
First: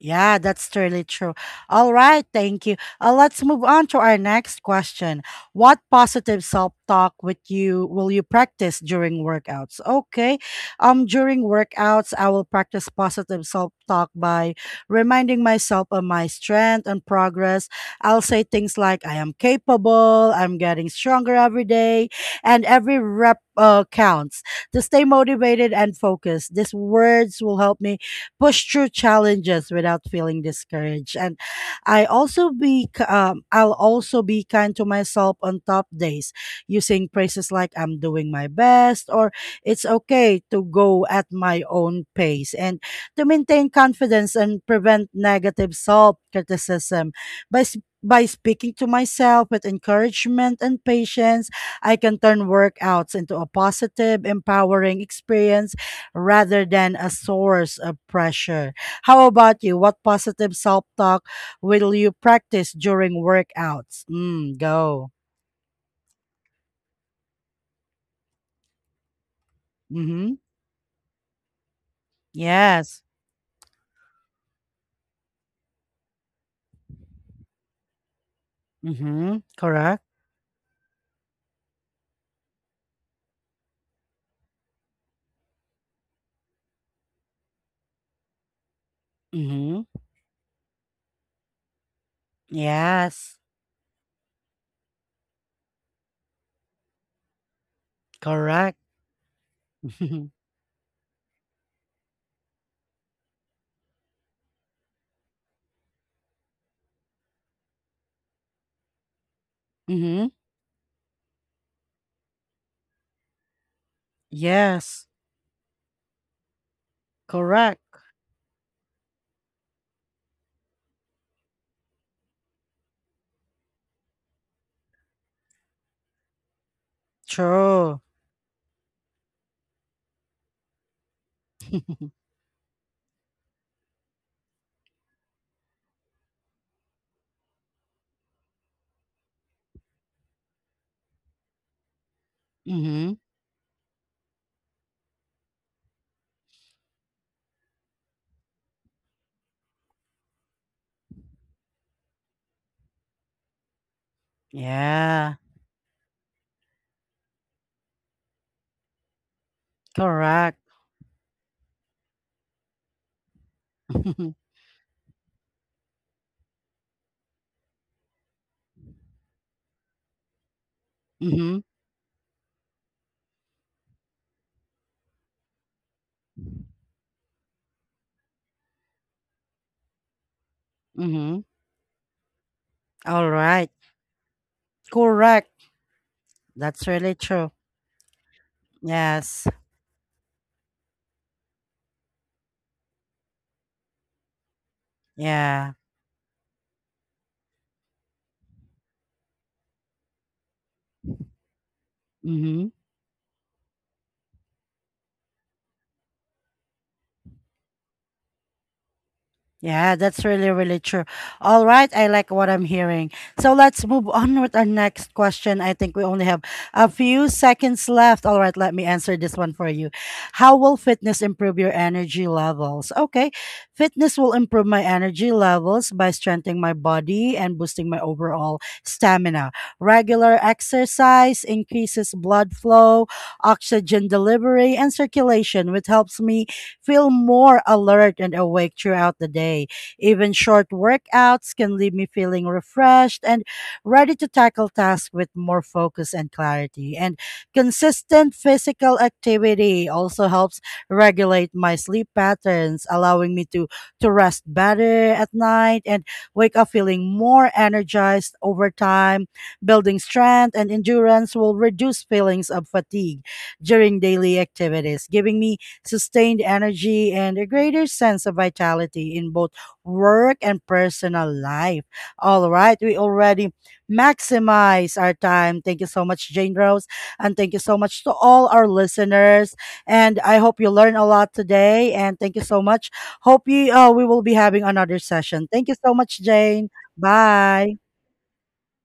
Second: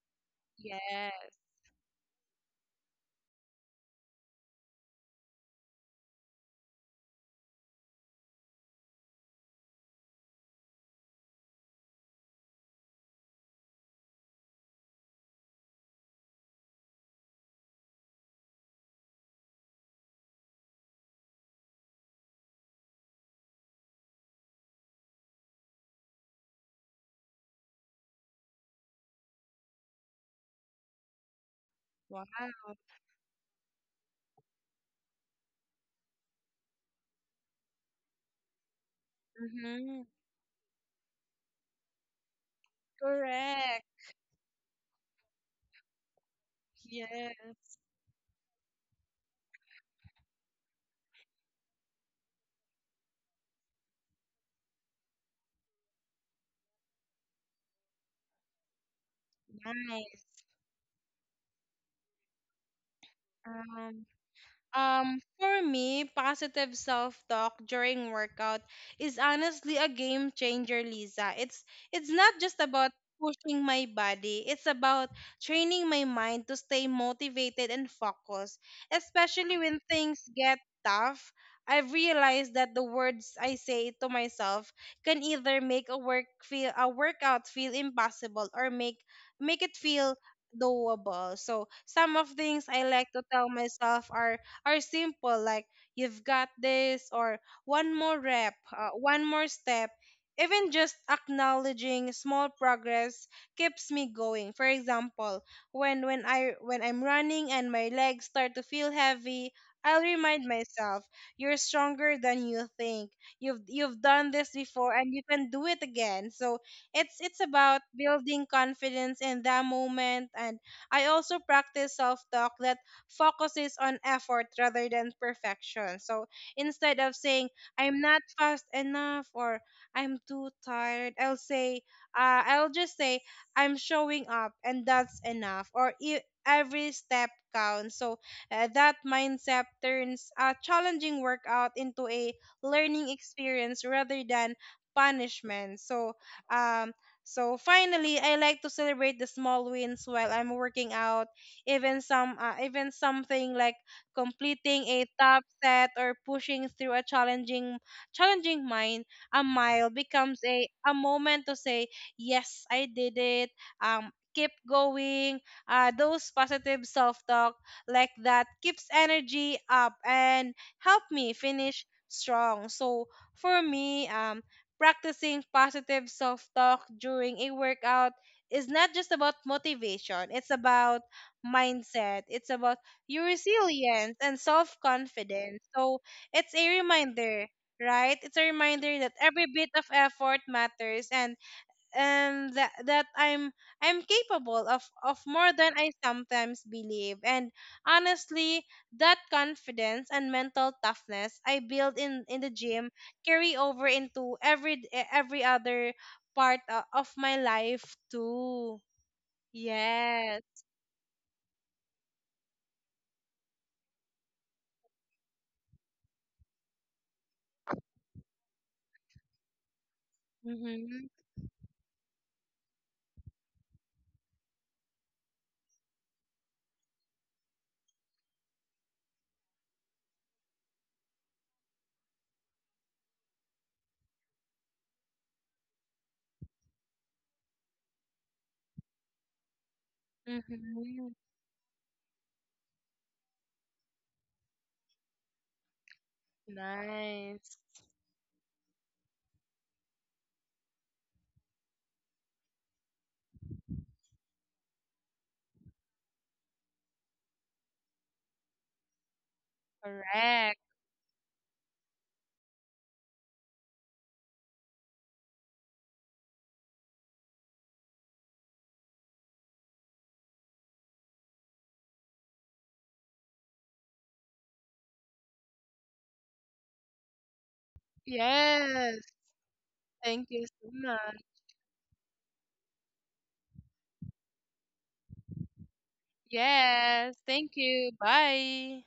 S1: Yeah, that's totally true.
S2: Yes.
S1: All right, thank you. Let's move on to our next question. What positive self-talk with you will you practice during workouts? Okay. During workouts, I will practice positive self-talk by reminding myself of my strength and progress. I'll say things like I am capable, I'm getting stronger every day, and every rep counts. To stay motivated and focused, these words will help me push through challenges without feeling discouraged. And
S2: Wow.
S1: I'll also be kind to myself on top days, using phrases like "I'm doing my best" or "It's
S2: Mm-hmm.
S1: okay to go at my own pace," and to maintain
S2: Correct.
S1: confidence and prevent negative self criticism by. s-
S2: Yes.
S1: by speaking to myself with encouragement and patience, I can turn workouts into a positive, empowering experience rather than a source of pressure. How about you? What
S2: Nice.
S1: positive self talk will you practice during workouts?
S2: Um,
S1: Mm, go.
S2: For me, positive self-talk during workout is honestly a game
S1: Mm-hmm.
S2: changer, Lisa. It's not just about
S1: Yes.
S2: pushing my body. It's about training my mind to stay motivated and focused,
S1: Mm-hmm.
S2: especially when
S1: Correct.
S2: things get tough. I've realized that the words I say to myself can either make a work feel a workout feel impossible, or make it
S1: Mm-hmm.
S2: feel doable. So some of things I like to
S1: Yes.
S2: tell myself are simple, like you've got this, or one more rep,
S1: Correct.
S2: one more step. Even just acknowledging small progress keeps me going. For example, when I'm running and my legs start to feel heavy, I'll
S1: mm-hmm.
S2: remind myself, you're stronger than you think. You've done this before
S1: Yes.
S2: and you can do it again. So it's
S1: Correct.
S2: about building confidence in that moment. And I also practice self-talk that focuses on effort rather than perfection. So instead of saying, I'm
S1: True.
S2: not fast enough, or I'm too tired, I'll say, I'll just say, I'm showing up and that's enough. Every step counts. So that mindset turns a challenging workout into a learning
S1: mm-hmm.
S2: experience rather than punishment. So, um, finally, I like to celebrate the small wins while I'm working out, even something like completing a
S1: Yeah.
S2: top set or pushing through a challenging mine a mile becomes
S1: Correct.
S2: a moment to say, yes, I did it,
S1: mm-hmm.
S2: keep going. Those positive self-talk like that keeps energy up and help me finish strong. So for me, practicing positive self-talk during a workout is not just about motivation, it's about
S1: Mm-hmm.
S2: mindset. It's about your
S1: All right.
S2: resilience and self
S1: Correct.
S2: confidence. So it's a
S1: That's really
S2: reminder,
S1: true.
S2: right? It's a reminder that every
S1: Yes.
S2: bit of effort matters, and that, I'm capable of, more than
S1: Yeah.
S2: I sometimes believe. And honestly, that confidence and mental toughness I build in, the
S1: Mm-hmm.
S2: gym carry over into every every other of my life too.
S1: Yeah, that's
S2: Yes.
S1: really, really true. All right, I like what I'm hearing. So let's move on with our next question. I think we only have a few seconds left. All right, let me answer this one for you. How will
S2: Hmm.
S1: fitness improve your energy levels? Okay, fitness will improve my energy levels by strengthening my body and boosting my overall stamina. Regular exercise increases blood flow, oxygen delivery, and circulation, which helps me feel more alert and awake throughout the day. Even short
S2: Mhm.
S1: workouts can leave me feeling refreshed and ready to tackle tasks with more focus and clarity. And
S2: Nice.
S1: consistent physical activity also helps regulate my sleep patterns, allowing me to rest better at night and wake up feeling more energized over time. Building
S2: Correct.
S1: strength and endurance will reduce feelings of fatigue during daily activities, giving me sustained energy, and a greater sense of vitality in both work and personal life. All right, we already maximize our time. Thank you so much, Jane Rose, and thank you so much to all our
S2: Yes.
S1: listeners. And
S2: Thank
S1: I
S2: you
S1: hope
S2: so
S1: you learn a
S2: much.
S1: lot today. And thank you so much. Hope you we will be having another session. Thank you so much, Jane.
S2: Yes. Thank
S1: Bye.
S2: you. Bye.